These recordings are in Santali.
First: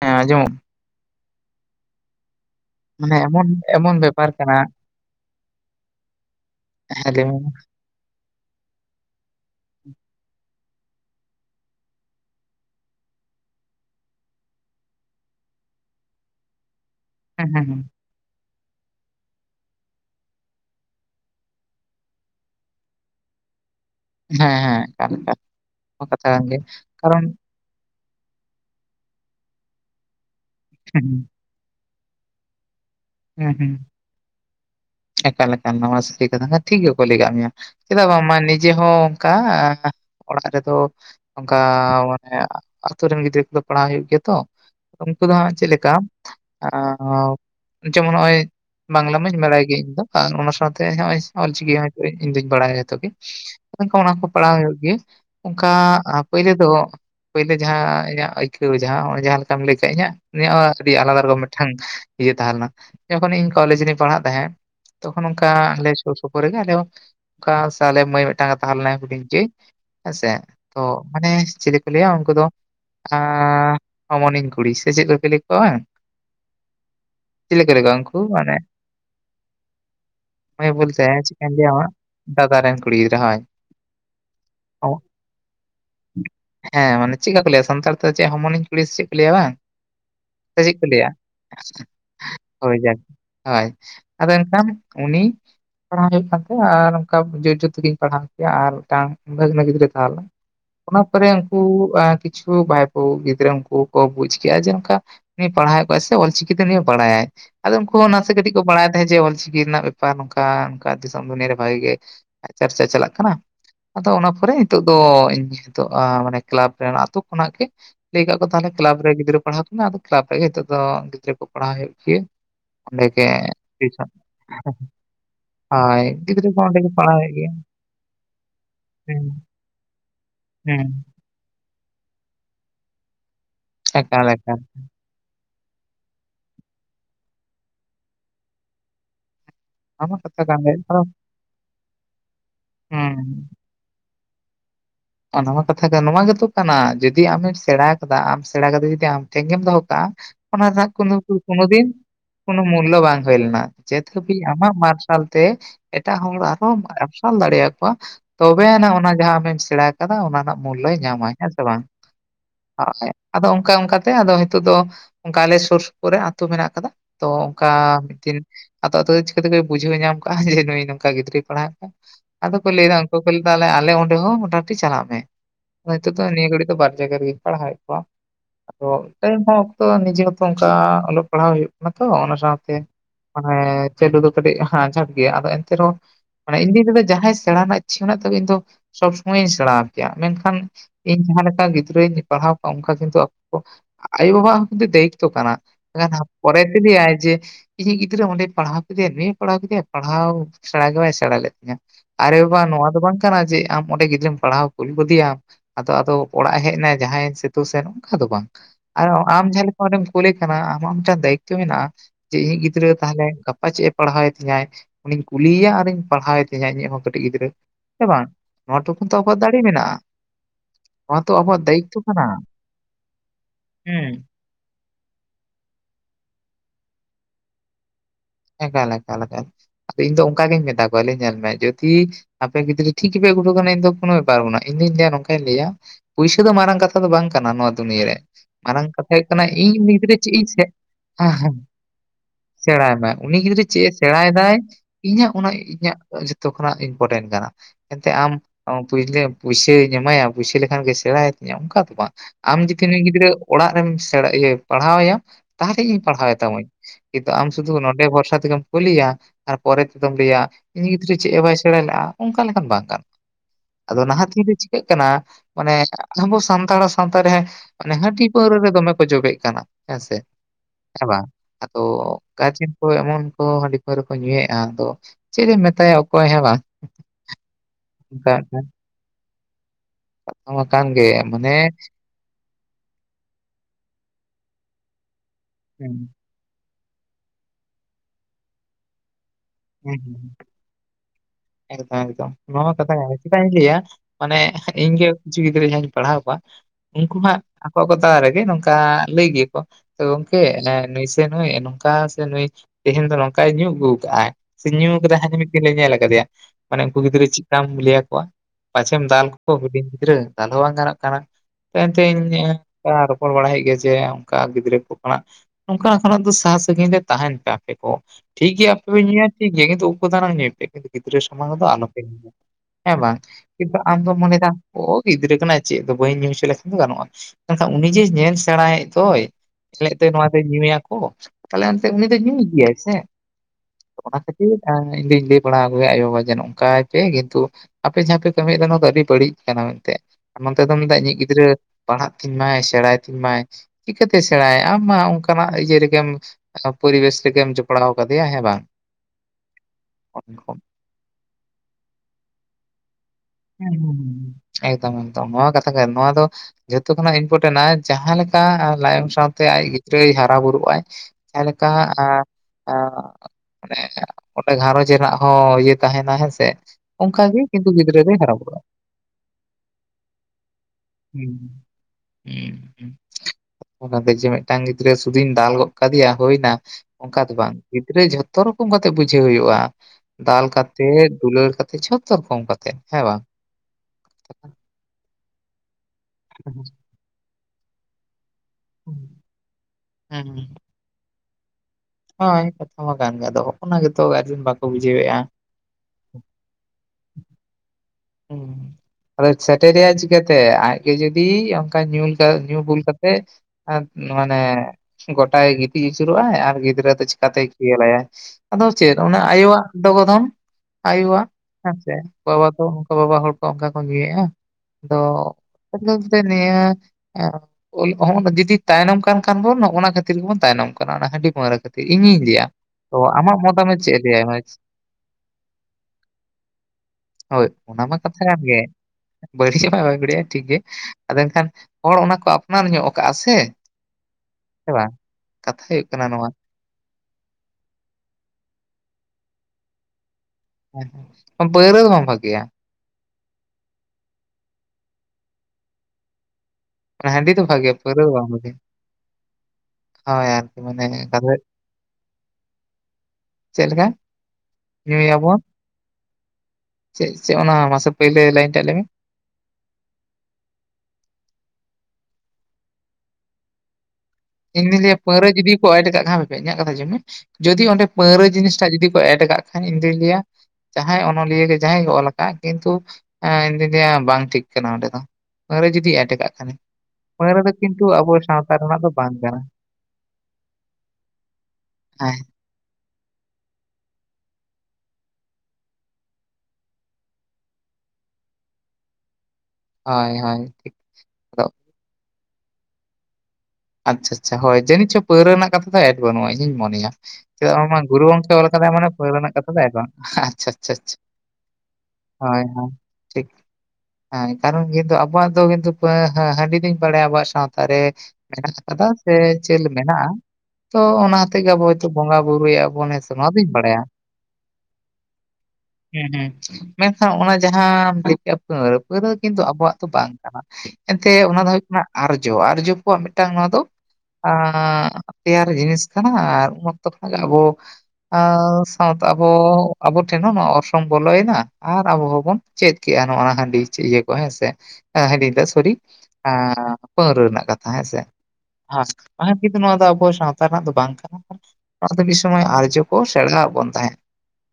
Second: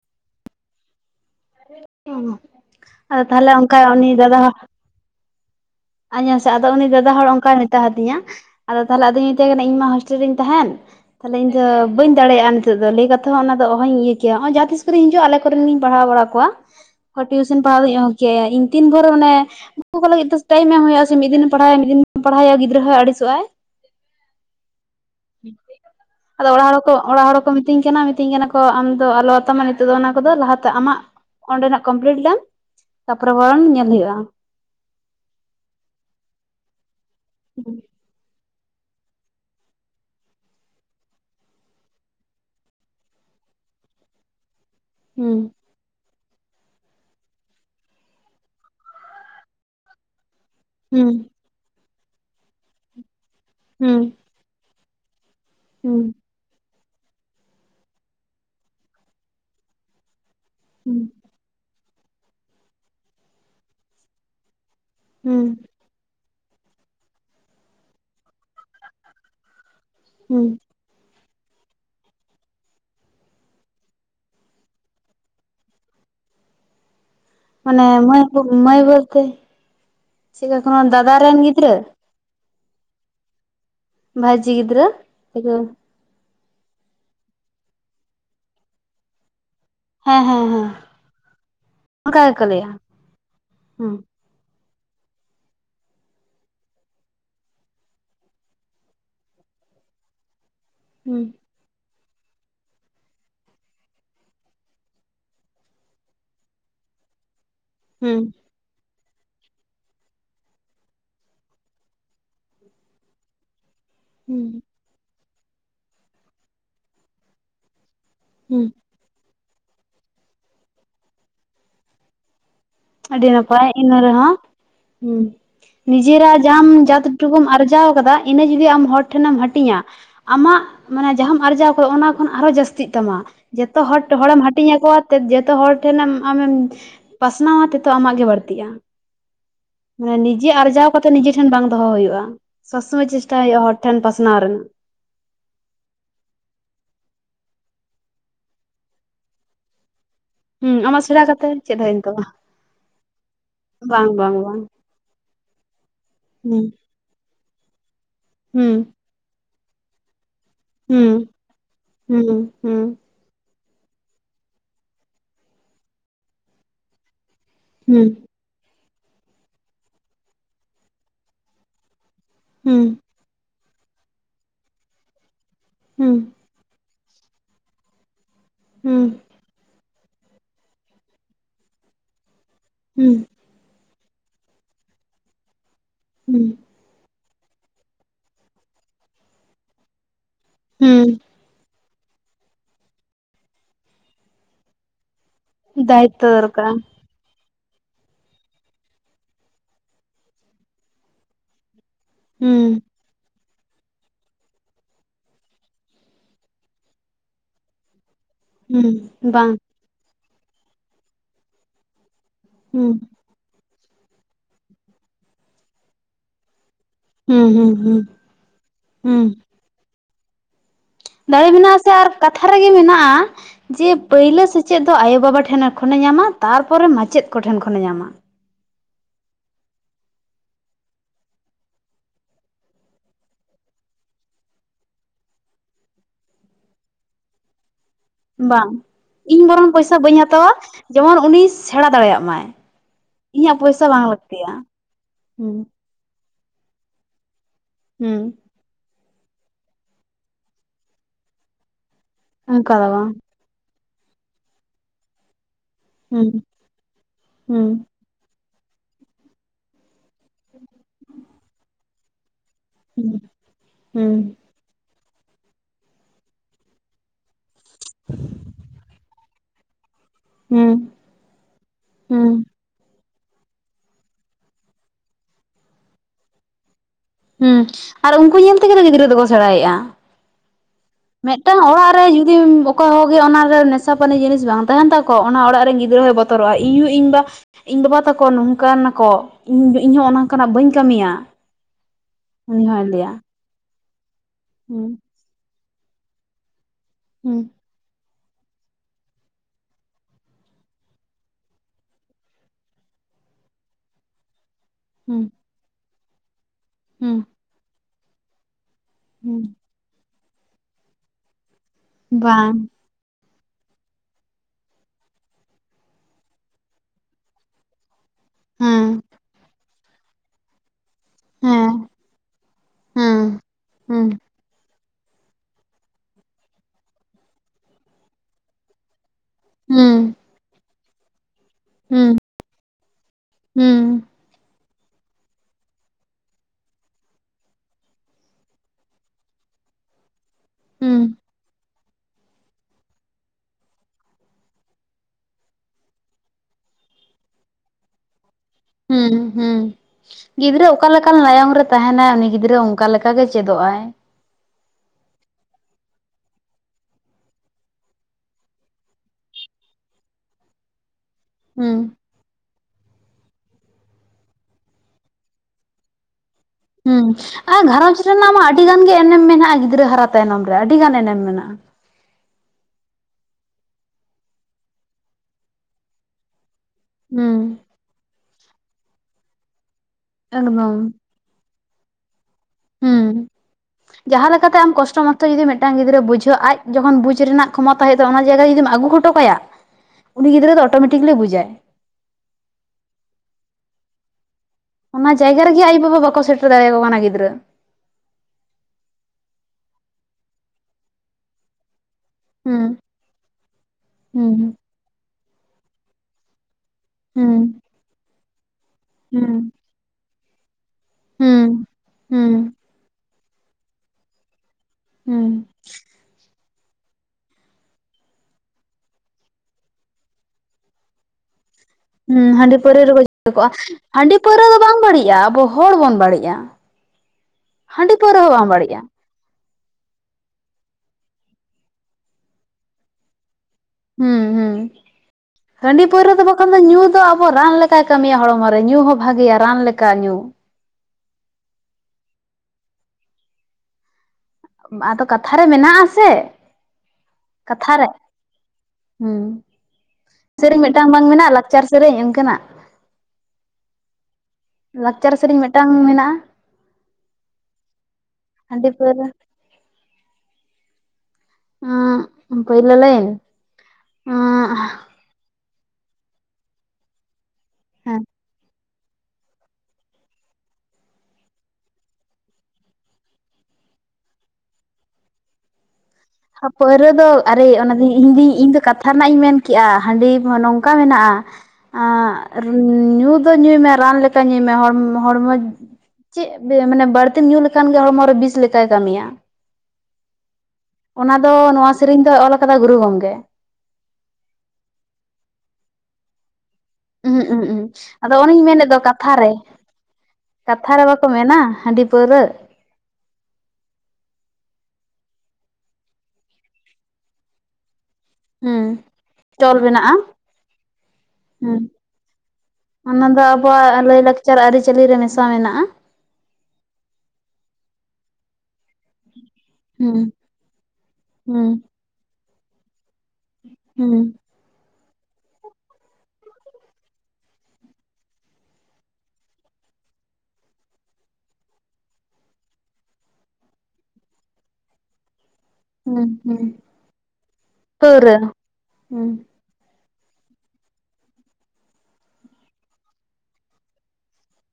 ᱦᱮᱸ ᱟᱸᱡᱚᱢᱚᱜ ᱚᱸ ᱢᱟᱱᱮ ᱟᱫᱚ ᱮᱢᱚᱱ ᱛᱟᱦᱚᱞᱮ ᱚᱱᱠᱟ ᱮᱢᱚᱱ ᱩᱱᱤ ᱵᱮᱯᱟᱨ ᱫᱟᱫᱟ ᱦᱚ ᱠᱟᱱᱟ ᱟᱸᱡᱚᱢ ᱥᱮ ᱟᱫᱚ ᱩᱱᱤ ᱫᱟᱫᱟ ᱦᱮᱸ ᱞᱟᱹᱭ ᱦᱚᱲ ᱢᱮ ᱢᱟ ᱚᱱᱠᱟᱭ ᱢᱮᱛᱟᱦᱟᱸᱫᱤᱧᱟ᱾ ᱟᱫᱚ ᱛᱟᱦᱚᱞᱮ ᱟᱫᱚᱭ ᱢᱮᱛᱟᱭ ᱠᱟᱱᱟ ᱤᱧ ᱢᱟ ᱦᱚᱥᱴᱮᱞ ᱨᱤᱧ ᱛᱟᱦᱮᱸᱱ᱾ ᱛᱟᱦᱚᱞᱮ ᱤᱧ ᱫᱚ ᱵᱟᱹᱧ ᱫᱟᱲᱮᱭᱟᱜ-ᱟ ᱱᱤᱛᱚᱜ ᱫᱚ ᱞᱟᱹᱭ ᱠᱟᱛᱮ ᱦᱚᱸ ᱚᱱᱟ ᱫᱚ ᱚᱦᱚᱧ ᱤᱭᱟᱹ ᱠᱮᱭᱟ ᱦᱚᱸᱜ-ᱚᱭ ᱡᱟᱦᱟᱸ ᱛᱤᱥᱨᱤᱧ ᱦᱤᱡᱩᱜ-ᱟ ᱟᱞᱮ ᱠᱚᱨᱮᱱᱤᱧ ᱯᱟᱲᱦᱟᱣ ᱵᱟᱲᱟ ᱠᱚᱣᱟ᱾ [unintelligible] ᱦᱚᱲ ᱴᱤᱭᱩᱥᱮᱱ ᱯᱟᱲᱦᱟᱣ ᱦᱮᱸ ᱫᱩᱧ ᱮᱦᱚᱵ ᱠᱮᱜ-ᱟ᱾ ᱤᱧ ᱛᱤᱱ ᱵᱷᱚᱨ ᱚᱱᱮ ᱩᱱᱠᱩ ᱠᱚ ᱞᱟᱹᱜᱤᱫ ᱫᱚ ᱴᱟᱭᱤᱢ ᱮᱢ ᱦᱩᱭᱩᱜ-ᱟ ᱥᱮ ᱢᱤᱫ ᱫᱤᱱᱮᱢ ᱯᱟᱲᱦᱟᱣᱮᱭᱟ ᱢᱤᱫ ᱫᱤᱱᱮᱢ [unintelligible] ᱯᱟᱲᱦᱟᱣᱮᱭᱟ ᱜᱤᱫᱽᱟᱹ ᱦᱚᱸᱭ ᱟᱹᱲᱤᱥᱚᱜ-ᱟᱭ᱾ ᱦᱮᱸ ᱦᱮᱸ ᱮᱠᱟᱞ ᱮᱠᱟᱞ ᱱᱚᱣᱟ ᱠᱟᱛᱷᱟ ᱠᱟᱱ ᱟᱫᱚ ᱜᱮ, ᱚᱲᱟᱜ ᱦᱚᱲ ᱠᱚ ᱠᱟᱨᱚᱱ ᱚᱲᱟᱜ ᱦᱚᱲ ᱠᱚ ᱢᱤᱛᱤᱧ ᱠᱟᱱᱟ ᱢᱤᱛᱤᱧ ᱠᱟᱱᱟ ᱠᱚ ᱟᱢ ᱫᱚ ᱟᱞᱚ ᱟ ᱛᱟᱢᱟ ᱱᱤᱛᱚᱜ ᱫᱚ ᱚᱱᱟ ᱠᱚᱫᱚ ᱞᱟᱦᱟᱛᱮ ᱟᱢᱟᱜ ᱦᱩᱸ ᱚᱸᱰᱮᱱᱟᱜ ᱠᱚᱢᱯᱤᱞᱤᱴ ᱞᱮᱢ ᱛᱟᱨᱯᱚᱨᱮ ᱦᱩᱸ ᱵᱚᱨᱚᱱ ᱦᱩᱸ ᱧᱮᱞ ᱦᱩᱭᱩᱜ-ᱟ᱾ ᱮᱠᱟᱞ ᱮᱠᱟᱞ ᱱᱚᱣᱟ ᱥᱟᱹᱨᱤ ᱠᱟᱛᱷᱟ, ᱴᱷᱤᱠ ᱜᱮᱠᱚ ᱞᱟᱹᱭ ᱠᱟᱫ ᱢᱮᱭᱟ ᱪᱮᱫᱟᱜ ᱵᱟᱝᱢᱟ ᱱᱤᱡᱮ ᱦᱚᱸ, ᱚᱝᱠᱟ ᱚᱲᱟᱜ ᱨᱮᱫᱚ, ᱚᱝᱠᱟ ᱢᱟᱱᱮ ᱟᱛᱩᱨᱤᱱ ᱜᱤᱫᱽᱨᱟᱹ ᱠᱚᱫᱚ ᱯᱟᱲᱦᱟᱜ ᱦᱩᱭᱩᱜ ᱜᱮᱭᱟ ᱛᱚ᱾ ᱩᱱᱠᱩ ᱫᱚ ᱦᱩᱸ ᱦᱟᱸᱜ ᱪᱮᱫᱞᱮᱠᱟ, ᱥᱤ, ᱡᱮᱢᱚᱱ ᱱᱚᱜᱼᱚᱭ ᱵᱟᱝᱞᱟ ᱢᱟᱧ ᱵᱟᱲᱟᱭ ᱜᱮ ᱤᱧ ᱫᱚ ᱟᱨ ᱚᱱᱟ ᱥᱟᱶᱛᱮ ᱦᱩᱸ ᱱᱚᱜᱼᱚᱭ᱾ ᱚᱞ ᱪᱤᱠᱤ ᱦᱚᱸ ᱠᱟᱡ-ᱠᱟᱡ ᱫᱩᱧ ᱵᱟᱲᱟᱭᱟ ᱡᱚᱛᱚ ᱜᱮ ᱦᱩᱸ ᱚᱱᱟ ᱠᱚ ᱯᱟᱲᱦᱟᱣ ᱦᱩᱭᱩᱜ ᱜᱮ ᱚᱱᱠᱟ, ᱦᱩᱸ ᱯᱩᱭᱞᱩ ᱫᱚ ᱯᱩᱭᱞᱩ ᱡᱟᱦᱟᱸ ᱤᱧᱟᱹᱜ ᱟᱹᱭᱠᱟᱹᱣ ᱡᱟᱦᱟᱸ, ᱡᱟᱦᱟᱸ ᱞᱮᱠᱟᱢ ᱞᱟᱹᱭ ᱠᱮᱜ-ᱟ ᱤᱧᱟᱹᱜ᱾ ᱤᱧᱟᱹᱜ ᱦᱚ ᱟᱹᱰᱤ ᱦᱩᱸ ᱟᱞᱟᱫᱟ ᱨᱚᱠᱚᱢ ᱢᱤᱫᱴᱟᱝ ᱤᱭᱟᱹ ᱛᱟᱦᱮᱸ ᱞᱮᱱᱟ ᱡᱚᱠᱷᱚᱱ ᱤᱧ ᱠᱚᱞᱮᱡᱽ ᱨᱤᱧ ᱯᱟᱲᱦᱟᱜ ᱛᱟᱦᱮᱸᱫ᱾ ᱛᱚᱠᱷᱚᱱ ᱦᱩᱸ ᱚᱝᱠᱟ ᱟᱞᱮ ᱥᱩᱨ ᱥᱩᱯᱩᱨ ᱨᱮᱜᱮ ᱟᱞᱮ ᱚᱱᱠᱟ ᱟᱞᱮ ᱢᱟᱹᱭ ᱢᱤᱫᱴᱟᱝ ᱮ ᱛᱟᱸᱦᱮ ᱞᱮᱱᱟᱭ ᱦᱩᱰᱤᱧ ᱡᱮ᱾ ᱦᱮᱸᱥᱮ ᱦᱩᱸ ᱛᱚ ᱢᱟᱱᱮ ᱪᱮᱞᱮ ᱠᱚ ᱞᱟᱹᱭᱟ ᱩᱱᱠᱩ ᱫᱚ᱾ ᱟ ᱦᱚᱢᱚᱱᱤᱧ ᱠᱩᱲᱤ ᱥᱮ ᱪᱮᱫ ᱠᱚ ᱯᱮ ᱞᱟᱹᱭ ᱠᱚᱣᱟ ᱵᱟᱝ? ᱪᱤᱞᱤ ᱠᱚ ᱞᱟᱹᱭ ᱢᱟᱱᱮ ᱠᱚᱭᱟ ᱩᱱᱠᱩ ᱢᱟᱹᱭ ᱢᱟᱱᱮ ᱢᱟᱹᱭ ᱵᱚᱞᱛᱮ ᱪᱮᱫᱠᱟ ᱢᱟᱹᱭ ᱠᱳᱱᱳ ᱵᱚᱞᱛᱮ ᱫᱟᱫᱟ ᱪᱮᱜ ᱨᱮᱱ ᱠᱟᱧ ᱞᱟᱹᱭ ᱜᱤᱫᱽᱨᱟᱹ ᱟᱢᱟ? ᱫᱟᱫᱟ ᱨᱮᱱ ᱠᱩᱲᱤ ᱜᱤᱫᱽᱨᱟᱹ ᱦᱚᱭ᱾ ᱵᱷᱟᱹᱡᱤ ᱜᱤᱫᱽᱨᱟᱹ ᱮᱵᱚᱝ, ᱦᱮᱸ ᱢᱟᱱᱮ ᱪᱮᱫ ᱠᱟ ᱠᱚ ᱞᱟᱹᱭᱟ ᱥᱟᱱᱛᱟᱲ ᱛᱮ ᱪᱮᱫ ᱦᱚᱢᱚᱱᱤᱧ ᱠᱩᱲᱤ ‌ᱥᱮ ᱪᱮᱫ ᱠᱚ ᱞᱟᱹᱭᱟ ᱵᱟᱝ? ᱦᱮᱸ ᱦᱮᱸ ᱥᱮ ᱦᱮᱸ ᱪᱮᱫ ᱠᱚ ᱞᱟᱹᱭᱟ ᱚᱱᱠᱟ, ᱜᱮᱠᱚ ᱞᱟᱹᱭᱟ ᱦᱳᱭ ᱡᱟᱠ ᱦᱳᱭ ᱦᱩᱸ ᱟᱫᱚ ᱮᱱᱠᱷᱟᱱ ᱩᱱᱤ, ᱯᱟᱲᱦᱟᱣ ᱦᱩᱭᱩᱜ ᱠᱟᱱ ᱛᱟᱦᱮᱸ ᱟᱨ ᱱᱚᱝᱠᱟ ᱡᱳᱨ ᱡᱳᱨ ᱛᱮᱜᱮᱧ ᱯᱟᱲᱦᱟᱣ ᱠᱮᱭᱟ ᱟᱨ ᱢᱤᱫᱴᱟᱝ ᱵᱷᱟᱹᱜᱱᱟᱹ ᱜᱤᱫᱽᱨᱟᱹᱭ ᱛᱟᱦᱮᱸ ᱞᱮᱱᱟ᱾ ᱚᱱᱟ ᱦᱩᱸ ᱯᱚᱨᱮ ᱩᱱᱠᱩ ᱠᱤᱪᱷᱩ ᱵᱟᱭᱯᱳ ᱜᱤᱫᱽᱨᱟᱹ ᱩᱱᱠᱩ ᱠᱚ ᱵᱩᱡ ᱠᱮᱜᱼᱟ ᱡᱮ ᱱᱚᱝᱠᱟ, ᱱᱩᱭᱮ ᱯᱟᱲᱦᱟᱣᱮᱫ ᱠᱚᱣᱟᱭ ᱥᱮ ᱚᱞᱪᱤᱠᱤᱛᱮ ᱱᱩᱭᱮ ᱵᱟᱲᱟᱭᱟᱭ ᱟᱫᱚ ᱩᱱᱠᱩ ᱦᱚᱸ ᱦᱩᱸ ᱱᱟᱥᱮ ᱠᱟᱹᱴᱤᱡ᱾ ᱠᱚ ᱵᱟᱲᱟᱭ ᱛᱟᱦᱮᱸᱫ ᱡᱮ ᱚᱞ ᱪᱤᱠᱤ ᱨᱮᱱᱟᱜ ᱵᱮᱯᱟᱨ ᱱᱚᱝᱠᱟ ᱱᱚᱝᱠᱟ ᱫᱤᱥᱚᱢ ᱫᱩᱱᱤᱭᱟᱹ ᱨᱮ ᱵᱷᱟᱜᱤ ᱜᱮ᱾ ᱪᱟᱨᱪᱟ ᱪᱟᱞᱟᱜ ᱠᱟᱱᱟ᱾ ᱟᱫᱚ ᱚᱱᱟ ᱦᱩᱸ ᱯᱚᱨᱮ ᱱᱤᱛᱚᱜ ᱫᱚ ᱤᱧ ᱦᱤᱛᱚᱜ ᱟ ᱢᱟᱱᱮ ᱠᱞᱟᱵᱽ ᱨᱮᱱ ᱟᱛᱳ ᱠᱷᱚᱱᱟᱜ ᱜᱮ, ᱞᱟᱹᱭ ᱠᱟᱜᱟ ᱠᱚ ᱦᱩᱸ ᱛᱟᱦᱚᱞᱮ ᱠᱞᱟᱵ ᱨᱮ ᱜᱤᱫᱽᱨᱟᱹ ᱯᱟᱲᱦᱟᱣ ᱠᱚ ᱢᱮ ᱟᱫᱚ ᱠᱞᱟᱵ ᱨᱮᱜᱮ ᱱᱤᱛᱚᱜ ᱫᱚ ᱜᱤᱫᱽᱨᱟᱹ ᱠᱚ ᱯᱟᱲᱦᱟᱣ ᱦᱩᱭᱩᱜ ᱜᱮᱭᱟ᱾ ᱚᱸᱰᱮ ᱜᱮ ᱟᱹᱰᱤ ᱱᱟᱯᱟᱭ ᱤᱱᱟᱹ ᱴᱤᱭᱩᱥᱚᱱ ᱨᱮᱦᱚᱸ, ᱦᱳᱭ ᱱᱤᱡᱮᱨᱟᱜ ᱜᱤᱫᱽᱨᱟᱹ ᱠᱚ ᱡᱟᱢ ᱚᱸᱰᱮ ᱜᱮ ᱯᱟᱲᱦᱟᱣ ᱦᱩᱭᱩᱜ ᱡᱟᱴᱩᱠᱩᱢ ᱜᱮᱭᱟ ᱟᱨᱡᱟᱣ ᱠᱟᱫᱟ ᱤᱱᱟᱹ ᱡᱩᱫᱤ ᱟᱢ ᱦᱚᱲ ᱦᱩᱸ ᱴᱷᱮᱱᱮ ᱮᱢ ᱦᱟᱹᱴᱤᱧᱟ᱾ ᱟᱢᱟᱜ ᱦᱩᱸ ᱢᱟᱱᱮ ᱡᱟᱦᱟᱸᱢ ᱟᱨᱡᱟᱣ ᱠᱟᱫᱟ ᱚᱱᱟ ᱠᱷᱚᱱ ᱟᱨᱦᱚ ᱡᱟᱹᱥᱛᱤᱜ ᱛᱟᱢᱟ ᱡᱚᱛᱚ ᱦᱚᱲ ᱮᱠᱟᱞ ᱦᱚᱲᱮᱢ ᱮᱠᱟᱞ ᱦᱟᱹᱴᱤᱧ ᱟᱠᱚᱣᱟ, ᱡᱚᱛᱚ ᱦᱚᱲ ᱴᱷᱮᱱᱮᱢ ᱟᱢᱮᱢ, ᱯᱟᱥᱱᱟᱣᱟ ᱛᱮᱛᱚ ᱟᱢᱟᱜ ᱜᱮ ᱵᱟᱹᱲᱛᱤᱜᱼᱟ᱾ ᱚᱱᱟ ᱢᱟ ᱢᱟᱱᱮ ᱠᱟᱛᱷᱟ ᱱᱤᱡᱮ ᱠᱟᱱ ᱜᱮ ᱟᱨᱡᱟᱣ ᱟᱫᱚ ᱠᱟᱛᱮᱜ ᱱᱤᱡᱮᱴᱷᱮᱱ ᱵᱟᱝ ᱫᱚᱦᱚ ᱦᱩᱭᱩᱜᱼᱟ ᱥᱚᱵᱽ ᱥᱚᱢᱚᱭ ᱪᱮᱥᱴᱟᱭ ᱦᱩᱸ ᱦᱩᱭᱩᱜᱼᱟ ᱦᱚᱲ ᱴᱷᱮᱱ ᱯᱟᱥᱱᱟᱣ ᱨᱮᱱᱟᱜ᱾ ᱚᱱᱟ ᱢᱟ ᱠᱟᱛᱷᱟ ᱠᱟᱱᱟ, ᱱᱚᱣᱟ ᱜᱮᱛᱚ ᱠᱟᱱᱟ ᱡᱩᱫᱤ ᱟᱢᱮᱢ ᱥᱮᱬᱟ ᱠᱟᱫᱟ ᱟᱢ ᱥᱮᱬᱟ ᱠᱟᱛᱮ ᱡᱩᱫᱤ ᱟᱢ ᱴᱷᱮᱱ ᱜᱮᱢ ᱫᱚᱦᱚ ᱠᱟᱜᱼᱟ᱾ ᱚᱱᱟ ᱦᱩᱸ ᱨᱮᱱᱟᱜ ᱟᱢᱟᱜ ᱠᱳᱱᱳ, ᱥᱮᱬᱟ ᱠᱟᱛᱮᱫ ᱠᱳᱱᱳ ᱪᱮᱫ ᱫᱤᱱ᱾ ᱦᱩᱭᱮᱱ ᱛᱟᱢᱟ ᱠᱳᱱᱳ ᱢᱩᱞᱞᱚ ᱵᱟᱝ ᱦᱩᱭ ᱞᱮᱱᱟ ᱡᱮᱫ ᱵᱟᱝ ᱵᱟᱝ ᱦᱟᱹᱵᱤᱡ ᱵᱟᱝ ᱟᱢᱟᱜ ᱢᱟᱨᱥᱟᱞ ᱛᱮ᱾ ᱮᱴᱟᱜ ᱦᱚᱲ ᱦᱩᱸ ᱟᱨᱦᱚᱸᱢ ᱟᱨᱥᱟᱞ ᱫᱟᱲᱮᱭᱟᱠᱚᱣᱟ ᱛᱚᱵᱮ ᱦᱩᱸ ᱟᱱᱟᱜ ᱚᱱᱟ ᱡᱟᱦᱟᱸ ᱟᱢᱮᱢ ᱥᱮᱬᱟ, ᱠᱟᱫᱟ ᱚᱱᱟ ᱨᱮᱱᱟᱜ ᱢᱩᱞᱞᱚᱭ ᱦᱩᱸ ᱧᱟᱢᱟᱭ ᱦᱮᱸ ᱥᱮ ᱵᱟᱝ? ᱦᱩᱸ ᱦᱩᱸ ᱟᱫᱚ ᱚᱱᱠᱟ ᱚᱱᱠᱟᱛᱮ ᱟᱫᱚ ᱦᱤᱛᱚᱜ ᱫᱚ ᱚᱱᱠᱟ ᱟᱞᱮ ᱥᱩᱨ ᱥᱩᱯᱩᱨ ᱨᱮ ᱟᱹᱛᱩ ᱢᱮᱱᱟᱜ ᱠᱟᱫᱟ᱾ ᱛᱚ ᱚᱱᱠᱟ ᱦᱩᱸ ᱢᱤᱫ ᱫᱤᱱ, ᱟᱫᱚ ᱟᱛᱳ ᱟᱛᱳ ᱫᱚ ᱪᱤᱠᱟᱹᱛᱮᱠᱚ ᱵᱩᱡᱷᱟᱹᱣ ᱧᱟᱢ ᱠᱟᱜᱼᱟ ᱡᱮ ᱱᱩᱭ ᱱᱚᱝᱠᱟ ᱜᱤᱫᱽᱨᱟᱹᱭ ᱯᱟᱲᱦᱟᱣ ᱮᱫ ᱠᱚᱭᱟ, ᱟᱫᱚ ᱠᱚ ᱦᱩᱸ ᱞᱟᱹᱭᱫᱟ, ᱟᱠᱚ ᱦᱚᱠᱚ ᱞᱮᱫᱟ ᱟᱞᱮ ᱚᱸᱰᱮ ᱦᱚᱸ ᱢᱚᱴᱟᱢᱩᱴᱤ ᱪᱟᱞᱟᱜ ᱢᱮ, ᱱᱤᱛᱚᱜ ᱫᱚ ᱦᱩᱸ ᱱᱤᱭᱟᱹ ᱜᱷᱟᱹᱲᱤ ᱫᱚ ᱵᱟᱨ, ᱡᱟᱭᱜᱟ ᱨᱮᱜᱮᱧ ᱯᱟᱲᱦᱟᱣᱮᱫ ᱠᱚᱣᱟ ᱟᱫᱚ ᱦᱩᱸ ᱴᱟᱹᱭᱤᱢ ᱦᱚ, ᱛᱚ ᱱᱤᱡᱮ ᱦᱚᱸᱛᱚ ᱚᱝᱠᱟ ᱚᱞᱚᱜ ᱯᱟᱲᱦᱟᱣ ᱦᱩᱭᱩᱜ ᱠᱟᱱᱟ ᱛᱚ ᱚᱱᱟ ᱥᱟᱸᱶᱛᱮ, ᱦᱩᱸ, ᱢᱟᱱᱮ ᱪᱟᱹᱞᱩ ᱫᱚ ᱠᱟᱹᱴᱤᱡ ᱟᱸᱡᱷᱟᱴ ᱜᱮᱭᱟ ᱟᱫᱚ ᱮᱱᱛᱮ ᱨᱮᱦᱚᱸ ᱦᱩᱸ ᱢᱟᱱᱮ ᱤᱧ ᱫᱩᱧ ᱞᱮᱫᱟ ᱡᱟᱦᱟᱸᱭ ᱥᱮᱬᱟ ᱨᱮᱱᱟᱜ, ᱤᱪᱪᱷᱟ ᱢᱮᱱᱟᱜ ᱛᱟᱯᱮᱭᱟ ᱤᱧ ᱫᱚ ᱥᱚᱵᱽ ᱥᱚᱢᱚᱭ ᱤᱧ ᱥᱮᱬᱟ ᱟᱯᱮᱭᱟ ᱢᱮᱱᱠᱷᱟᱱ ᱦᱩᱸ ᱤᱧ ᱡᱟᱦᱟᱸ ᱞᱮᱠᱟ ᱜᱤᱫ, ᱜᱤᱫᱽᱨᱟᱹᱧ ᱯᱟᱲᱦᱟᱣ ᱠᱚᱣᱟ ᱚᱱᱠᱟ ᱠᱤᱱᱛᱩ ᱟᱭᱳᱼ ᱵᱟᱵᱟᱣᱟᱜ ᱦᱚᱸ ᱠᱤᱱᱛᱩ ᱫᱟᱭᱤᱛᱚ ᱠᱟᱱᱟ᱾ ᱫᱟᱭᱤᱛᱛᱚ [unintelligible] ᱯᱚᱨᱮ ᱫᱚᱨᱠᱟᱨ ᱛᱮᱫᱟᱭ ᱡᱮ, ᱤᱧᱤᱡ ᱜᱤᱫᱽᱨᱟᱹ ᱚᱸᱰᱮᱭ ᱯᱟᱲᱦᱟᱣ ᱠᱮᱫᱮᱭᱟ ᱱᱩᱭᱮ ᱯᱟᱲᱦᱟᱣ ᱠᱮᱫᱮᱭᱟᱭ ᱯᱟᱲᱦᱟᱣ ᱥᱮᱬᱟ ᱜᱮ ᱵᱟᱭ ᱥᱮᱬᱟ ᱞᱮᱫ ᱛᱤᱧᱟᱹ᱾ ᱟᱨᱮ ᱵᱟᱵᱟ ᱦᱩᱸ ᱱᱚᱣᱟ ᱫᱚ ᱵᱟᱝ ᱠᱟᱱᱟ ᱡᱮ ᱟᱢ, ᱚᱸᱰᱮ ᱜᱤᱫᱽᱨᱟᱹᱢ ᱯᱟᱲᱦᱟᱣ ᱠᱩᱞ ᱜᱚᱫᱮᱟᱢ ᱟᱫᱚ ᱟᱫᱚ ᱚᱲᱟᱜ ᱮ ᱦᱮᱡ ᱮᱱᱟᱭ ᱡᱟᱦᱟᱸᱭ ᱥᱮ ᱛᱳᱥᱽ ᱮᱱ ᱚᱱᱠᱟ ᱫᱚ ᱵᱟᱝ᱾ ᱦᱩᱸ ᱟᱨ ᱟᱢ ᱵᱟᱝ ᱡᱟᱦᱟᱸ ᱞᱮᱠᱟ ᱚᱸᱰᱮᱢ ᱠᱩᱞᱮ ᱠᱟᱱᱟ ᱟᱢᱟᱜ ᱦᱚ ᱢᱮᱫᱴᱟᱝ ᱫᱟᱭᱤᱛᱚ ᱢᱮᱱᱟᱜᱼᱟ᱾ ᱡᱮ ᱤᱧᱤᱡ ᱜᱤᱫᱽᱨᱟᱹ ᱦᱩᱸ ᱛᱟᱦᱟᱞᱮ ᱜᱟᱯᱟ ᱪᱮᱜ ᱮ ᱯᱟᱲᱦᱟᱣ ᱮ ᱛᱤᱧᱟ, ᱩᱱᱤᱧ ᱠᱩᱞᱤᱭ ᱭᱟ, ᱟᱨᱤᱧ ᱯᱟᱲᱦᱟᱣ ᱮ ᱛᱤᱧᱟ ᱤᱧᱤᱡ ᱦᱚᱸ᱾ ᱠᱟᱹᱴᱤᱡ ᱦᱩᱸ ᱜᱤᱫᱽᱨᱟᱹ ᱦᱩᱸ ᱦᱩᱸ ᱦᱮ ᱵᱟᱝ, ᱱᱚᱣᱟ ᱴᱩᱠᱩ ᱛᱚ ᱦᱩᱸ ᱚᱵᱚᱼᱟᱜ ᱫᱟᱲᱮ ᱢᱮᱱᱟᱜᱼᱟ᱾ ᱱᱚᱣᱟ ᱛᱚ ᱫᱟᱲᱮ ᱟᱵᱚᱣᱟᱜ ᱢᱮᱱᱟᱜᱼᱟ ᱥᱮ, ᱫᱟᱭᱤᱛᱛᱚ ᱟᱨ ᱠᱟᱱᱟ ᱠᱟᱛᱷᱟ ᱨᱮᱜᱮ ᱢᱮᱱᱟᱜᱼᱟ, ᱡᱮ ᱦᱩᱸ ᱯᱟᱹᱭᱞᱟᱹ ᱥᱮ ᱥᱮᱪᱮᱫ ᱫᱚ ᱟᱭᱳᱼᱵᱟ ᱴᱷᱮᱱ ᱠᱷᱚᱱᱮ ᱧᱟᱢᱟ, ᱛᱟᱨᱯᱚᱨᱮ ᱢᱟᱪᱮᱫ ᱠᱚ ᱴᱷᱮᱱ ᱠᱷᱚᱱᱮ ᱧᱟᱢᱟ᱾ ᱦᱮᱸ, ᱮᱠᱟᱞ-ᱮᱠᱟᱞ ᱟᱫᱚ, ᱤᱧ ᱫᱚ ᱚᱱᱠᱟ ᱜᱤᱧ ᱢᱮᱛᱟ ᱠᱚᱣᱟ ᱞᱟᱭᱟᱹᱧ ᱧᱮᱞ ᱢᱮ ᱡᱩᱫᱤ ᱟᱯᱮ ᱜᱤᱫᱽᱨᱟᱹ ᱴᱷᱤᱠ ᱜᱮᱯᱮ ᱟᱜᱩ ᱠᱚ, ᱠᱟᱱᱟ ᱤᱧ ᱠᱳ ᱵᱮᱯᱟᱨ ᱵᱟᱱᱩᱟ, ᱤᱧ ᱫᱚᱧ ᱞᱟᱹᱭᱟ ᱱᱚᱝᱠᱟᱧ ᱞᱟᱹᱭᱟ ᱯᱩᱭᱥᱟᱹ ᱫᱚ ᱢᱟᱨᱟᱝ ᱠᱟᱛᱷᱟ ᱫᱚ, ᱵᱟᱝ ᱠᱟᱱᱟ ᱱᱚᱣᱟ ᱫᱩᱱᱤᱭᱟᱹ ᱨᱮ᱾ ᱵᱟᱝ ᱢᱟᱨᱟᱝ ᱠᱟᱛᱷᱟ ᱦᱳᱭᱳᱜ ᱠᱟᱱᱟ, ᱵᱚᱨᱚᱝ ᱤᱧ ᱩᱱᱤ ᱯᱚᱭᱥᱟ ᱜᱤᱫᱽᱨᱟᱹ ᱵᱟᱹᱧ ᱪᱮᱫ ᱤᱧ ᱦᱟᱛᱟᱣᱟ ᱥᱮᱲᱟ, ᱡᱮᱢᱚᱱ ᱩᱱᱤ ᱦᱮᱸ ᱥᱮᱬᱟ ᱫᱟᱲᱮᱭᱟᱜ ᱢᱟᱭ ᱥᱮᱬᱟᱭ ᱢᱟᱭ, ᱩᱱᱤ ᱤᱧᱟᱹᱜ ᱜᱤᱫᱽᱨᱟᱹ ᱯᱚᱭᱥᱟ ᱪᱮᱜᱼᱮ ᱵᱟᱝ ᱥᱮᱬᱟᱭ ᱞᱟᱹᱠᱛᱤᱭᱟ ᱫᱟᱭ ᱤᱧᱟᱹᱜ ᱚᱱᱟ ᱦᱩᱸ ᱤᱧᱟᱹᱜ ᱡᱷᱚᱛᱚ ᱠᱷᱚᱱᱟᱜ ᱤᱢᱯᱚᱴᱮᱱᱴ ᱠᱟᱱᱟ, ᱮᱱᱛᱮ ᱦᱩᱸ ᱟᱢ ᱯᱳᱭᱞᱳ ᱯᱩᱭᱥᱟᱹᱧ ᱮᱢᱟᱭᱟ, ᱯᱩᱭᱥᱟᱹ ᱞᱮᱠᱷᱟᱱ ᱜᱮ ᱥᱮᱬᱟᱭ ᱛᱤᱧᱟ, ᱚᱱᱠᱟ ᱫᱚ ᱵᱟᱝ, ᱟᱢ ᱚᱱᱠᱟ ᱡᱩᱫᱤ ᱫᱚ ᱱᱩᱭ ᱵᱟᱝ ᱜᱤᱫᱽᱨᱟᱹ ᱚᱲᱟᱜ ᱨᱮᱢ ᱤᱭᱟᱹ ᱯᱟᱲᱦᱟᱣ ᱮᱭᱟ ᱛᱟᱦᱚᱞᱮ ᱤᱧ ᱦᱩᱸ ᱯᱟᱲᱦᱟᱣ ᱮ ᱛᱟᱢᱟᱹᱧ ᱠᱤᱱᱛᱩ ᱟᱢ ᱥᱩᱫᱷᱩ ᱦᱩᱸ ᱱᱚ ᱚᱸᱰᱮ ᱵᱷᱚᱨᱥᱟ ᱛᱮᱜᱮᱢ ᱠᱩᱞᱤᱭᱟ, ᱟᱨ ᱯᱚᱨᱮ ᱛᱮᱫᱚᱢ ᱞᱟᱹᱭᱟ, ᱤᱧᱤᱡ ᱜᱤᱫᱽᱨᱟᱹ ᱪᱮᱫ ᱦᱚ ᱵᱟᱭ ᱥᱮᱬᱟ ᱞᱟᱜᱼᱟ, ᱚᱱᱠᱟ ᱞᱮᱠᱟᱱ ᱵᱟᱝ ᱦᱩᱸ ᱟᱫᱚ ᱱᱟᱦᱟᱜ ᱦᱩᱸ ᱫᱤᱱ ᱨᱮ ᱪᱤᱠᱟᱹᱜ ᱠᱟᱱᱟ, ᱢᱟᱱᱮ ᱟᱵᱚ ᱥᱟᱱᱛᱟᱲ ᱥᱟᱶᱛᱟ ᱨᱮ ᱢᱟᱹᱱᱮ ᱦᱟᱺᱰᱤ ᱯᱟᱹᱣᱨᱟᱹ ᱨᱮ, ᱫᱚᱢᱮ ᱠᱚ ᱡᱚᱵᱮᱜ ᱠᱟᱱᱟ ᱦᱮᱸ ᱥᱮ? ᱦᱩᱸ, ᱟᱪᱪᱷᱟᱹ ᱵᱟᱝᱹ ᱟᱼᱫᱚ, ᱦᱩᱸ ᱠᱟᱪᱤᱢ ᱠᱚ ᱮᱢᱚᱱ ᱠᱚ ᱦᱟᱺᱰᱤ ᱯᱟᱹᱣᱨᱟᱹ ᱠᱚ ᱧᱩᱭᱮᱜᱼᱟ, ᱟᱫᱚ, ᱪᱮᱫ ᱮᱢ ᱢᱮᱛᱟᱭᱟ ᱚᱠᱚᱭ ᱦᱮᱸ ᱵᱟᱝ? ᱦᱩᱸ, ᱟᱨ ᱚᱱᱠᱟ ᱩᱱᱠᱩ ᱧᱮᱞ ᱛᱮᱜᱮ ᱛᱚ ᱜᱤᱫᱽᱨᱟᱹ ᱫᱚᱹᱠᱚ ᱥᱮᱲᱟᱭᱮᱼᱟ᱾ ᱱᱟᱶᱟ ᱠᱟᱱ ᱜᱮ ᱢᱟᱱᱮ ᱢᱤᱜᱴᱟᱝ ᱚᱲᱟᱼᱜ ᱨᱮ ᱡᱩᱫᱤᱢ ᱚᱼᱠᱚᱭ ᱠᱚᱹᱜᱮ ᱚᱱᱟᱨᱮ ᱱᱮᱥᱟ ᱯᱟᱹᱱᱤ ᱡᱤᱱᱤᱥ ᱵᱟᱝ ᱛᱟᱦᱮᱸᱱ ᱛᱟᱠᱚᱣᱼᱟ, ᱚᱱᱟ ᱚᱲᱟᱼᱜ ᱨᱮᱱ ᱦᱩᱸ ᱜᱤᱫᱽᱟᱹ ᱦᱚᱸᱭ ᱵᱚ ᱵᱚᱛᱚᱨᱚᱜᱼᱟ, ᱤᱧᱩ, ᱤᱧ ᱵᱟ ᱤᱧ ᱵᱟᱵᱟ ᱛᱟᱠᱚ ᱱᱚᱝᱠᱟᱱ ᱟᱠᱚ᱾ ᱤᱧ, ᱤᱧ, ᱦᱩᱸ ᱦᱚᱸ ᱦᱩᱸ ᱚᱱ-ᱚᱱᱠᱟᱱᱟᱜ ᱵᱟᱹᱧ ᱠᱟᱹᱢᱤᱭᱟ, ᱩᱱᱤ ᱦᱚᱭ ᱞᱟᱹᱭᱟ᱾ ᱱᱚᱝᱠᱟᱧ ᱞᱟᱹᱭᱟ, ᱢᱟᱹᱱᱮ ᱦᱩᱸ ᱤᱧ ᱜᱮ ᱠᱤᱹᱪᱷᱩ ᱜᱤᱫᱽᱨᱟᱹ ᱡᱟᱦᱟᱸᱧ ᱯᱟᱲᱦᱟᱣ ᱠᱚᱣᱟ, ᱩᱱᱠᱩ ᱦᱩᱸ ᱦᱟᱸᱜ ᱟᱠᱚ, ᱟᱠᱚ ᱛᱟᱞᱟ ᱨᱮᱜᱮ, ᱱᱚᱝᱠᱟ ᱞᱟᱹᱭ ᱜᱮᱭᱟ ᱠᱚ ᱾ ᱛᱚ ᱜᱚᱝ ᱠᱮ, ᱱᱩᱭ ᱥᱮ ᱱᱩᱭ ᱱᱚᱝᱠᱟ ᱥᱮ, ᱱᱩᱭ ᱛᱮᱦᱮᱧ ᱫᱚ ᱱᱚᱝᱠᱟᱭ ᱧᱩ ᱟᱹᱜᱩ ᱠᱟᱜᱼᱟᱭ᱾ ᱥᱮ ᱧᱩ ᱠᱟᱫᱟᱭ ᱦᱩᱸ ᱦᱟᱱᱮ ᱢᱤᱫᱤᱱ ᱞᱮ ᱧᱮᱞ ᱠᱟᱫᱮᱭᱟ, ᱢᱟᱹᱱᱮ ᱩᱱᱠᱩ ᱦᱩᱸ ᱜᱤᱫᱽᱨᱟᱹ ᱪᱤᱜᱠᱟᱢ ᱞᱟᱹᱭ ᱟᱠᱚᱣᱟ᱾ ᱯᱟᱪᱷᱮᱢ ᱫᱟᱞ ᱠᱚ ᱦᱩᱸ ᱠᱚ ᱦᱩᱰᱤᱧ ᱜᱤᱫᱽᱨᱟᱹ, ᱫᱟᱞ ᱦᱚᱸ ᱵᱟᱝ ᱜᱟᱱᱚᱼᱜ ᱠᱟᱱᱟ ᱮᱱᱛᱮᱧ ᱵᱟᱝ ᱚᱱᱠᱟ ᱨᱚᱯᱚᱲ ᱵᱟᱲᱟ ᱦᱳᱭᱳᱜ ᱜᱮᱼᱭᱟ ᱡᱮ, ᱚᱱᱠᱟ ᱜᱤᱫᱽᱨᱟᱹ ᱠᱚ ᱠᱷᱚᱱᱟᱼᱜ ᱱᱚᱝᱹᱠᱟ ᱠᱷᱚᱱᱟᱼᱜ ᱫᱚ, ᱥᱟᱦᱟ ᱥᱟᱺᱜᱤᱧ ᱨᱮ ᱛᱟᱦᱮᱸᱱ ᱯᱮ ᱟᱯᱮ ᱠᱚ᱾ ᱴᱷᱤᱠ ᱜᱮᱼᱭᱟ, ᱦᱮᱸ ᱟᱯᱮᱯᱮ ᱧᱩᱭᱟ ᱴᱷᱤᱠ ᱜᱮᱭᱟ, ᱠᱤᱱᱛᱩ ᱩᱠᱩ ᱫᱟᱱᱟᱝ ᱧᱩᱭ ᱯᱮ᱾ ᱜᱤᱫᱽᱨᱟᱹ ᱥᱟᱢᱟᱝ ᱨᱮᱸᱫᱚ ᱦᱮᱸ ᱟᱞᱚᱹᱯᱮ ᱱᱭᱟ᱾ ᱦᱮᱸ ᱵᱟᱝ ᱦᱩᱸ ᱠᱤᱱᱛᱩ ᱟᱢ ᱦᱩᱸ ᱫᱚᱢ ᱢᱚᱱᱮᱭ ᱫᱟ ᱚ ᱜᱤᱫᱽᱨᱟᱹ ᱠᱟᱱᱟᱭ, ᱪᱮᱫ ᱫᱚ ᱵᱟᱹᱧ ᱧᱩ ᱦᱚᱪᱚ ᱞᱮᱹᱠᱷᱟᱱ ᱜᱮ ᱜᱟᱱᱚᱜᱼᱟ, ᱢᱮᱱᱹᱠᱷᱟᱱ ᱩᱱᱤ ᱡᱮ ᱧᱮᱞ ᱥᱮᱲᱟᱭᱮᱫ ᱫᱚᱭ᱾ ᱮᱞᱮᱡ ᱛᱮ ᱦᱩᱸ ᱱᱚᱣᱟ ᱫᱚᱭ ᱧᱩᱭᱟᱼᱠᱚ, ᱛᱟᱦᱚᱞᱮ ᱮᱱᱛᱮ ᱩᱱᱤ ᱫᱚᱭ ᱧᱩᱭ ᱜᱮᱭᱟᱼᱭ ᱥᱮ᱾ ᱦᱩᱸ, ᱚᱱᱟ ᱠᱷᱟᱹᱛᱤᱨ ᱤᱧ ᱫᱩᱧ ᱞᱟᱹᱭ ᱵᱟᱲᱟ ᱟᱹᱜᱩᱭᱟ, ᱟᱭᱳ ᱵᱟᱵᱟ ᱡᱮ ᱱᱚᱝᱠᱟᱭ ᱯᱮ ᱠᱤᱱᱛᱩ ᱟᱯᱮ ᱡᱟᱦᱟᱸ ᱯᱮ ᱠᱟᱹᱢᱤᱭᱮᱫᱟ ᱱᱚᱣᱟ ᱫᱚ ᱟᱹᱰᱤ ᱵᱟᱹᱲᱤᱡ ᱠᱟᱱᱟ ᱢᱮᱱᱛᱮ, ᱱᱚᱱᱛᱮ ᱫᱚᱢ ᱢᱮᱱᱫᱟ ᱦᱩᱸ ᱤᱧᱤᱡ ᱜᱤᱫᱽᱨᱟᱹ ᱯᱟᱲᱦᱟᱜ ᱛᱤᱧ ᱢᱟᱭ, ᱥᱮᱬᱟᱭ ᱛᱤᱧ ᱢᱟᱭ, ᱪᱤᱠᱟᱹᱛᱮ ᱥᱮᱬᱟᱭ ᱟᱢ ᱢᱟ ᱚᱱᱹᱠᱟᱱᱟᱜ ᱤᱭᱟᱹ ᱨᱮᱜᱮᱢ ᱯᱚᱨᱤᱵᱮᱥ ᱨᱮᱜᱮᱢ ᱡᱚᱯᱲᱟᱣ ᱠᱟᱫᱮᱭᱼᱟ ᱦᱮᱸ ᱵᱟᱝ᱾ ᱦᱩᱸ, ᱦᱩᱸ, ᱜᱤᱫᱽᱨᱟᱹ ᱚᱠᱟ ᱞᱮᱠᱟᱱ ᱞᱟᱭᱚᱝ ᱨᱮ ᱛᱟᱦᱮᱸᱱᱟᱼᱭ, ᱩᱱᱤ ᱜᱤᱫᱽᱨᱟᱹ ᱚᱱᱠᱟ ᱞᱮᱠᱟ ᱜᱮ ᱦᱩᱸ, ᱪᱮᱫᱚᱜ-ᱟᱭ ᱦᱸ, ᱮᱠᱫᱚᱢ-ᱮᱠᱫᱚᱢ ᱱᱚᱶᱟ ᱠᱟᱛᱷᱟ ᱠᱟᱱᱟ ᱱᱚᱶᱟ ᱫᱚ᱾ ᱡᱚᱛᱚ ᱠᱷᱚᱱᱟᱜ ᱤᱢᱯᱚᱴᱮᱱᱟ ᱟᱭ, ᱡᱟᱦᱟᱸ ᱞᱮᱠᱟ ᱞᱟᱭᱚᱝ ᱥᱟᱶᱛᱮ ᱟᱭᱤᱡ ᱜᱤᱫᱽᱨᱟᱹᱭ ᱦᱟᱨᱟ ᱵᱩᱨᱩᱜ ᱟᱭ᱾ ᱡᱮᱞᱮᱠᱟ ᱦᱩᱸ ᱟᱦ ᱦᱚᱸ, ᱢᱟᱱᱮ ᱚᱸᱰᱮ ᱜᱷᱟᱨᱚᱡᱽ ᱨᱮᱱᱟᱼᱜ ᱦᱚᱸ, ᱤᱭᱟᱹ ᱛᱟᱦᱮᱱᱟ ᱦᱮᱸᱥᱮ᱾ ᱦᱩᱸ, ᱚᱱᱠᱟ ᱜᱮ ᱟᱨ ᱠᱤᱱᱛᱩ ᱜᱷᱟᱷᱟᱨᱚᱡᱽ ᱜᱤᱫᱽᱨᱟᱹ ᱫᱚᱭ ᱨᱮᱱᱟᱼᱜ ᱦᱟᱨᱟ ᱢᱟ ᱵᱩᱨᱩᱜᱼᱟ ᱟᱹᱰᱤ ᱜᱟᱱ ᱜᱮ ᱮᱱᱮᱢ ᱢᱮᱱᱟᱜᱼᱟ, ᱜᱤᱫᱽᱨᱟᱹ ᱦᱟᱨᱟ ᱛᱟᱭᱱᱚᱢ ᱨᱮ ᱟᱹᱰᱤ ᱜᱟᱱ ᱮᱱᱮᱢ ᱢᱮᱱᱟᱜᱼᱟ᱾ ᱦᱮ [unintelligible] ᱚᱱᱟᱛᱮ ᱡᱮ ᱢᱤᱫᱴᱟᱝ ᱜᱤᱫᱽᱨᱟᱹ, ᱥᱩᱫᱩᱧ ᱫᱟᱞ ᱜᱚᱫ ᱠᱟᱫᱮᱭᱟ ᱦᱳᱭᱳᱱᱟ᱾ ᱚᱱᱠᱟ ᱫᱚ ᱦᱩᱸ ᱵᱟᱝ, ᱜᱤᱫᱽᱨᱟᱹ ᱡᱷᱚᱛᱚ ᱨᱚᱠᱚᱢ ᱠᱟᱛᱮᱼᱜ, ᱵᱩᱡᱷᱟᱹᱣ ᱦᱳᱭᱩᱳᱜᱼᱟ, ᱫᱟᱞ ᱮᱠᱫᱚᱢ ᱠᱟᱛᱮᱼᱜ ᱫᱩᱞᱟᱹᱲ ᱠᱟᱛᱮ, ᱡᱷᱚᱛᱚ ᱨᱚᱠᱚᱢ ᱠᱟᱛᱮ ᱦᱮᱸ ᱵᱟᱝ᱾ ᱡᱟᱦᱟᱸᱞᱮᱠᱟ ᱞᱮᱠᱟᱹᱛᱮ ᱟᱢ ᱠᱚᱥᱴᱚᱹᱢᱥᱛᱚ ᱡᱩᱫᱤ ᱢᱤᱫᱴᱟᱝ ᱜᱤᱫᱽᱨᱟᱹ ᱵᱩᱡᱷᱟᱹᱜ ᱟᱡ ᱡᱚᱹᱠᱷᱚᱱ ᱵᱩᱡ ᱨᱮᱱᱟᱼᱜ ᱠᱷᱚᱢᱚᱛᱟ ᱦᱩᱭᱩᱜ ᱟᱢᱟ ᱚᱱᱟ ᱡᱟᱭᱜᱟ ᱡᱩᱫᱤᱢ ᱟᱹᱜᱩ ᱦᱩᱸ ᱦᱚᱴᱚ ᱠᱟᱭᱟ ᱩᱱᱤ ᱦᱩᱸ ᱜᱤᱫᱽᱨᱟᱹ ᱫᱚ ᱚᱴᱳᱢᱮᱴᱤᱠᱹ ᱞᱮ ᱵᱩᱡᱟᱭ᱾ ᱦᱳᱭ ᱠᱟᱛᱷᱟᱹ ᱢᱟ ᱠᱟᱱ ᱜᱮᱭᱟ ᱫᱚ ᱚᱱᱟ ᱜᱮ ᱛᱚ ᱜᱟᱨᱡᱮᱱ ᱵᱟᱠᱚ ᱚᱱᱟ ᱵᱩᱡᱷᱟᱹᱣᱮᱫᱼᱟ᱾ ᱡᱟᱭᱜᱟ ᱨᱮᱜᱮ ᱟᱭᱚ ᱵᱟᱵᱟ ᱵᱟᱠᱚ ᱥᱮᱴᱮᱨ ᱫᱟᱲᱮ ᱟᱠᱚ ᱠᱟᱱᱟ ᱜᱤᱫᱽᱚᱨᱟᱹ᱾ ᱦᱩᱸ ᱟᱫᱚ ᱥᱮᱴᱮᱨ ᱪᱤᱠᱟᱹᱛᱮ ᱟᱡᱜᱮ ᱡᱩᱫᱤ ᱚᱱᱠᱟ ᱧᱩ ᱧᱩ ᱦᱩᱸ ᱵᱷᱩᱞ ᱠᱟᱛᱮᱫ ᱢᱟᱱᱮ ᱦᱩᱸ ᱜᱚᱴᱟᱭ ᱜᱤᱛᱤᱡ ᱟᱹᱪᱩᱨᱚᱜ ᱟᱭ ᱟᱨ ᱜᱤᱫᱽᱨᱟᱹ ᱪᱮᱠᱟᱹᱛᱮᱭ ᱦᱩᱸ ᱠᱷᱤᱭᱟᱹ ᱞᱟᱭᱟᱭ ᱟᱫᱚ ᱪᱮᱫ ᱚᱱᱮ ᱦᱩᱸ ᱟᱭᱳᱼᱟᱜ ᱫᱚᱜᱚᱫᱷᱚᱱᱹ᱾ ᱟᱭᱳᱼᱟᱜ ᱦᱩᱸ ᱦᱮᱸᱥᱮ ᱦᱩᱸ ᱵᱟᱵᱟ ᱦᱩᱸ ᱛᱚ ᱚᱱᱠᱟ ᱵᱟᱵᱟ ᱦᱚᱲᱹ ᱠᱚ ᱚᱱᱠᱟᱹ ᱠᱚ ᱧᱩᱭᱮᱫᱼᱟᱹ᱾ ᱟᱫᱚ ᱦᱩᱸ [unintelligible] ᱱᱤᱭᱟᱹ ᱮᱸ ᱩᱞ ᱦᱚᱸᱜ ᱱᱟ ᱡᱩᱫᱤ ᱛᱟᱭᱹᱱᱚᱢ ᱠᱟᱱ ᱠᱷᱟᱱ ᱵᱚᱱ ᱚᱱᱟ ᱠᱷᱟᱹᱛᱤᱨ ᱜᱮ ᱵᱚᱱ ᱛᱟᱭᱱᱚᱢ ᱠᱟᱱᱟ ᱚᱱᱟ ᱦᱟᱺᱰᱤ ᱯᱟᱹᱨᱣᱟᱹ ᱠᱷᱟᱹᱛᱤᱨ᱾ ᱤᱧᱤᱧ ᱦᱩᱸ ᱞᱟᱹᱭᱟ ᱦᱟᱺᱰᱤ ᱯᱟᱹᱣᱨᱟᱹ ᱛᱚ ᱨᱮᱠᱚ ᱡᱚᱵᱮ ᱟᱢᱟᱜ ᱠᱚᱜᱼᱟ, ᱢᱚᱛᱟᱢᱚᱛ ᱪᱮᱫ ᱦᱟᱺᱰᱤ ᱞᱟᱹᱭᱟᱭ ᱢᱟᱱᱮ ᱯᱟᱹᱣᱨᱟᱹ ᱫᱚ ᱵᱟᱝ ᱵᱟᱹᱲᱤᱡᱼᱟ ᱟᱵᱚ ᱦᱚᱲ ᱵᱚᱱ ᱵᱟᱹᱲᱤᱡᱼᱟ᱾ ᱦᱳᱭ ᱦᱟᱺᱰᱤ ᱚᱱᱟᱢᱟ ᱯᱟᱹᱣᱨᱟᱹ ᱠᱟᱛᱷᱟ ᱦᱚᱸ ᱠᱟᱱ ᱵᱟᱝ ᱜᱮ᱾ ᱵᱟᱹᱲᱤᱡᱼᱟ ᱵᱟᱹᱲᱤᱡ ᱵᱟ ᱵᱟᱹᱭ ᱵᱟᱹᱲᱤᱡᱼᱟ ᱴᱷᱤᱠ ᱜᱮ ᱟᱫᱚ ᱮᱱᱠᱷᱟᱱ ᱦᱚᱲ ᱚᱱᱟ ᱠᱚ ᱟᱯᱱᱟᱨ ᱧᱚᱜ ᱠᱟᱜᱼᱟ ᱥᱮ᱾ ᱦᱩᱸ ᱦᱩᱸ ᱦᱮᱸ ᱵᱟᱝ ᱠᱟᱛᱷᱟ ᱦᱟᱺᱵᱤ ᱦᱩᱭᱩᱜ ᱠᱟᱱᱟ ᱯᱟᱹᱣᱨᱟᱹ ᱫᱚ ᱱᱚᱣᱟ ᱵᱟᱹᱠᱷᱟᱱ ᱧᱩ ᱫᱚ ᱟᱵᱚ ᱨᱟᱱ ᱞᱮᱠᱟᱭ ᱠᱟᱹᱢᱤᱭᱟ ᱦᱚᱲᱢᱚ ᱨᱮ ᱧᱩ ᱦᱚᱸ ᱵᱷᱟᱜᱮᱭᱟ ᱨᱟᱱ ᱞᱮᱠᱟ ᱧᱩ ᱾ ᱯᱟᱭᱨᱟᱹ ᱫᱚ ᱵᱟᱝ ᱵᱷᱟᱜᱮᱭᱟ ᱾ ᱟᱫᱚ ᱠᱟᱛᱷᱟ ᱨᱮ ᱢᱮᱱᱟᱜ-ᱟ ᱥᱮ ᱾ ᱢᱟᱱᱮ ᱦᱟᱺᱰᱤ ᱫᱚ ᱵᱷᱟᱜᱮᱭᱟ ᱠᱟᱛᱷᱟ ᱨᱮ ᱯᱟᱹᱣᱨᱟᱹ ᱫᱚ ᱵᱟᱝ ᱵᱷᱟᱜᱮᱭᱟ ᱦᱩᱸ ᱾ ᱦᱳᱭ ᱟᱨᱠᱤ ᱥᱮᱨᱮᱧ ᱢᱟᱱᱮ ᱢᱤᱫᱴᱟᱝ ᱵᱟᱝ ᱠᱟᱛᱷᱟ ᱢᱮᱱᱟᱜᱼᱟ, ᱞᱟᱠᱪᱟᱨ ᱥᱮᱨᱮᱧ ᱤᱱᱠᱟᱹᱱᱟᱜ ᱾ ᱪᱮᱫ ᱞᱮᱠᱟ? ᱞᱟᱠᱪᱟᱨ ᱧᱩᱭᱟᱵᱚᱱ ᱥᱮᱨᱮᱧ ᱢᱤᱫᱴᱟᱝ ᱢᱮᱱᱟᱜᱼᱟ ᱪᱮᱜ ᱪᱮᱜ ᱚᱱᱟ ᱢᱟᱥᱮ ᱯᱟᱭᱞᱟ ᱞᱟᱭᱤᱱ ᱴᱮᱜ ᱦᱟᱺᱰᱤ ᱞᱟᱹᱭ ᱢᱮ ᱾ ᱯᱟᱹᱣᱨᱟᱹ ᱩᱸᱜ ᱯᱟᱹᱭᱞᱟᱹ ᱞᱟᱹᱭᱤᱱ? ᱦᱮᱸ ᱤᱧᱫᱩᱧ ᱞᱟᱹᱭᱟ ᱯᱟᱹᱣᱨᱟᱹ ᱡᱩᱫᱤ ᱠᱚ ᱮᱰ ᱠᱟᱜ ᱠᱷᱟᱱ ᱦᱟᱯᱮ ᱤᱧᱟᱜ ᱠᱟᱛᱷᱟ ᱟᱸᱡᱚᱢ ᱢᱮ ᱡᱩᱫᱤ ᱚᱸᱰᱮ ᱯᱟᱹᱣᱟᱹ ᱡᱤᱱᱤᱥ ᱴᱟᱜ ᱡᱩᱫᱤ ᱮᱰ ᱠᱟᱜ ᱼᱼ ᱠᱷᱟᱡ ᱤᱧᱫᱩᱧ ᱞᱮᱭᱟ ᱡᱟᱦᱟᱸᱭ ᱚᱱᱚᱞᱤᱭᱟᱹ ᱜᱮ ᱡᱟᱦᱟᱸᱭ ᱜᱮ ᱚᱞ ᱟᱠᱟᱜ ᱠᱤᱱᱛᱩ ᱤᱧᱫᱤᱫᱤᱭᱟᱜ ᱵᱟᱝ ᱴᱷᱤᱠ ᱠᱟᱱᱟ ᱚᱸᱰᱮ ᱫᱚ ᱾ ᱯᱟᱹᱣᱨᱟᱹ ᱡᱩᱫᱤ ᱮᱰᱠᱟᱜ ᱼᱼ ᱯᱟᱹᱣᱨᱟᱹ ᱫᱚ ᱟᱨᱮ ᱚᱱᱟ ᱫᱚ ᱤᱧ ᱫᱤᱧ ᱥᱟᱶᱛᱟ ᱤᱧ ᱫᱚ ᱨᱮᱱᱟᱜ ᱠᱟᱛᱷᱟ ᱼᱼ ᱵᱟᱝ ᱚᱱᱠᱟᱧ ᱢᱮᱱ ᱠᱟᱱᱟ ᱠᱮᱜᱼᱟ ᱦᱟᱸᱰᱤ ᱦᱚ ᱱᱚᱝᱠᱟ ᱢᱮᱱᱟᱜᱼᱟ ᱦᱮᱸ ᱟᱸᱜ ᱼᱼ ᱧᱩ ᱫᱚ ᱧᱩᱭ ᱢᱮ ᱨᱟᱱ ᱞᱮᱠᱟ ᱧᱩᱭᱢᱮ ᱦᱚᱲ ᱦᱚᱲᱢᱚ ᱼᱼ ᱪᱮᱜ ᱵᱮ ᱢᱟᱱᱮ ᱵᱟᱹᱲᱛᱤᱢ ᱧᱩ ᱞᱮᱠᱷᱟᱱ ᱜᱮ ᱦᱚᱲᱢᱚ ᱨᱮ ᱵᱤᱥ ᱞᱮᱠᱟᱭ ᱠᱟᱹᱢᱤᱭᱟ ᱾ ᱦᱳᱭ ᱦᱳᱭ ᱴᱷᱤᱠ ᱾ ᱚᱱᱟ ᱫᱚ ᱱᱚᱣᱟ ᱥᱤᱨᱮᱧ ᱫᱚᱭ ᱚᱞ ᱟᱠᱟᱫᱟ ᱜᱩᱨᱩ ᱜᱚᱝᱠᱮ ᱾ ᱟᱪᱪᱷᱟ ᱪᱷᱟ ᱦᱳᱭ ᱡᱟᱹᱱᱤᱡ ᱪᱚ ᱯᱟᱣᱨᱟᱹ ᱨᱮᱱᱟᱜ ᱠᱟᱛᱷᱟ ᱮᱰ ᱵᱟᱹᱱᱩᱜᱼᱟ ᱤᱧᱤᱧ ᱢᱚᱱᱮᱭᱟ ᱾ ᱪᱮᱫᱟᱜ ᱵᱟᱝ ᱢᱟ ᱜᱩᱨᱩ ᱟᱫᱚ ᱜᱚᱢᱠᱮ ᱚᱱᱮᱧ ᱚᱞ ᱢᱮᱱᱮᱫ ᱟᱠᱟᱫᱟᱭ ᱫᱚ ᱢᱟᱱᱮ ᱯᱟᱣᱨᱟᱹ ᱨᱮ ᱨᱮᱱᱟᱜ ᱠᱟᱛᱷᱟ ᱫᱚ ᱮᱰ ᱵᱟᱝ ᱟᱪᱪᱷᱟ ᱟᱪᱪᱷᱟ ᱠᱟᱛᱷᱟ ᱨᱮ ᱵᱟᱠᱚ ᱢᱮᱱᱟ ᱦᱟᱺᱰᱤ ᱾ ᱯᱟᱹᱣᱨᱟᱹ ᱦᱳᱭ ᱦᱳᱭ ᱴᱷᱤᱠ ᱾ ᱦᱮᱸ ᱠᱟᱨᱚᱱ ᱠᱤᱱᱛᱩ ᱟᱵᱚᱣᱟᱜ ᱫᱚ ᱠᱤᱱᱛᱩ ᱦᱟᱸᱰᱤ ᱫᱚᱧ ᱵᱟᱲᱟᱭᱟ ᱟᱵᱚᱣᱟᱜ ᱥᱟᱶᱛᱟ ᱨᱮ ᱼᱼ ᱦᱮᱸᱱᱟᱜ ᱦᱮᱸ ᱠᱟᱫᱟ ᱥᱮ ᱪᱟᱹᱞ ᱢᱮᱱᱟᱜᱼᱟ ᱾ ᱛᱚ ᱚᱱᱟᱛᱮᱜᱮ ᱦᱮᱸ ᱟᱵᱚ ᱦᱚᱭᱛᱳ ᱵᱚᱸᱜᱟ ᱵᱩᱨᱩᱭ ᱟᱵᱚᱱ ᱦᱮᱸᱥᱮ ᱫᱚ ᱚᱱᱟ ᱫᱩᱧ ᱵᱟᱲᱟᱭᱟ ᱟᱵᱚᱣᱟᱜ ᱾ ᱞᱟᱹᱭᱼᱞᱟᱠᱪᱟᱨ ᱟᱹᱨᱤᱪᱟᱹᱞᱤ ᱨᱮ ᱢᱮᱥᱟ ᱢᱮᱱᱟᱜᱼᱟ ᱦᱩᱸ ᱦᱩᱸ ᱢᱮᱱᱠᱷᱟᱱ ᱚᱱᱟ ᱡᱟᱦᱟᱸ ᱞᱮ ᱠᱮᱜᱼᱟ ᱯᱟᱹᱣᱨᱟᱹ ᱯᱟᱹᱣᱨᱟᱹ ᱠᱤᱱᱛᱩ ᱟ ᱼᱼ ᱵᱚᱣᱟᱜ ᱫᱚ ᱦᱩᱸ ᱵᱟᱝ ᱠᱟᱱᱟ ᱮᱱᱛᱮ ᱚᱱᱟ ᱫᱚ ᱦᱩᱸ ᱦᱩᱭᱩᱜ ᱠᱟᱱᱟ ᱟᱨᱡᱚ ᱟᱨᱡᱚ ᱠᱚᱣᱟᱜ ᱢᱤᱫ ᱼᱼ ᱴᱟᱝ ᱱᱚᱣᱟ ᱫᱚ ᱦᱩᱸ ᱛᱮᱭᱟᱨ ᱡᱤᱱᱤᱥ ᱠᱟᱱᱟ ᱟᱨ ᱩᱱ ᱚᱠᱛᱚ ᱠᱷᱚᱱᱟᱜ ᱜᱮ ᱟᱵᱚ ᱼᱼ ᱟᱸ ᱥᱟᱶᱛᱮ ᱟᱵᱚ ᱟᱵᱚ ᱴᱷᱮᱱ ᱦᱚᱸ ᱱᱚᱣᱟ ᱚᱨᱥᱚᱝ ᱵᱚᱞᱚᱭᱮᱱᱟ, ᱟᱨ ᱟᱵᱚ ᱦᱚᱸᱵᱚᱱ ᱼᱼ ᱪᱮᱜ ᱠᱮᱜᱼᱟ ᱱᱚᱜᱼᱱᱟ ᱦᱟᱸᱰᱤ ᱤᱭᱟᱹ ᱠᱚ ᱦᱮᱸᱥᱮ᱾ ᱮᱸ ᱦᱟᱺᱰᱤᱧ ᱞᱟᱹᱭ ᱫᱟ ᱥᱚᱨᱤ ᱦᱩᱸ ᱦᱩᱸ ᱟᱸ ᱯᱟᱹᱣᱨᱟᱹ ᱨᱮᱱᱟᱜ ᱠᱟᱛᱷᱟ ᱦᱮᱸᱥᱮ᱾ ᱯᱟᱹᱣᱨᱟᱹ ᱦᱩᱸ ᱠᱤᱱᱛᱩ ᱱᱚᱣᱟ ᱫᱚ ᱟᱵᱚ ᱥᱟᱶᱛᱟ ᱨᱮᱱᱟᱜ ᱫᱚ ᱵᱟᱝ ᱠᱟᱱᱟ ᱯᱟᱞᱮᱱ᱾ ᱚᱱᱟ ᱫᱚ ᱢᱤᱫ ᱥᱚᱢᱚᱭ ᱟᱨᱡᱚ ᱠᱚ ᱥᱮᱬᱟᱣᱟᱜ ᱵᱚᱱ ᱛᱟᱦᱮᱸᱫ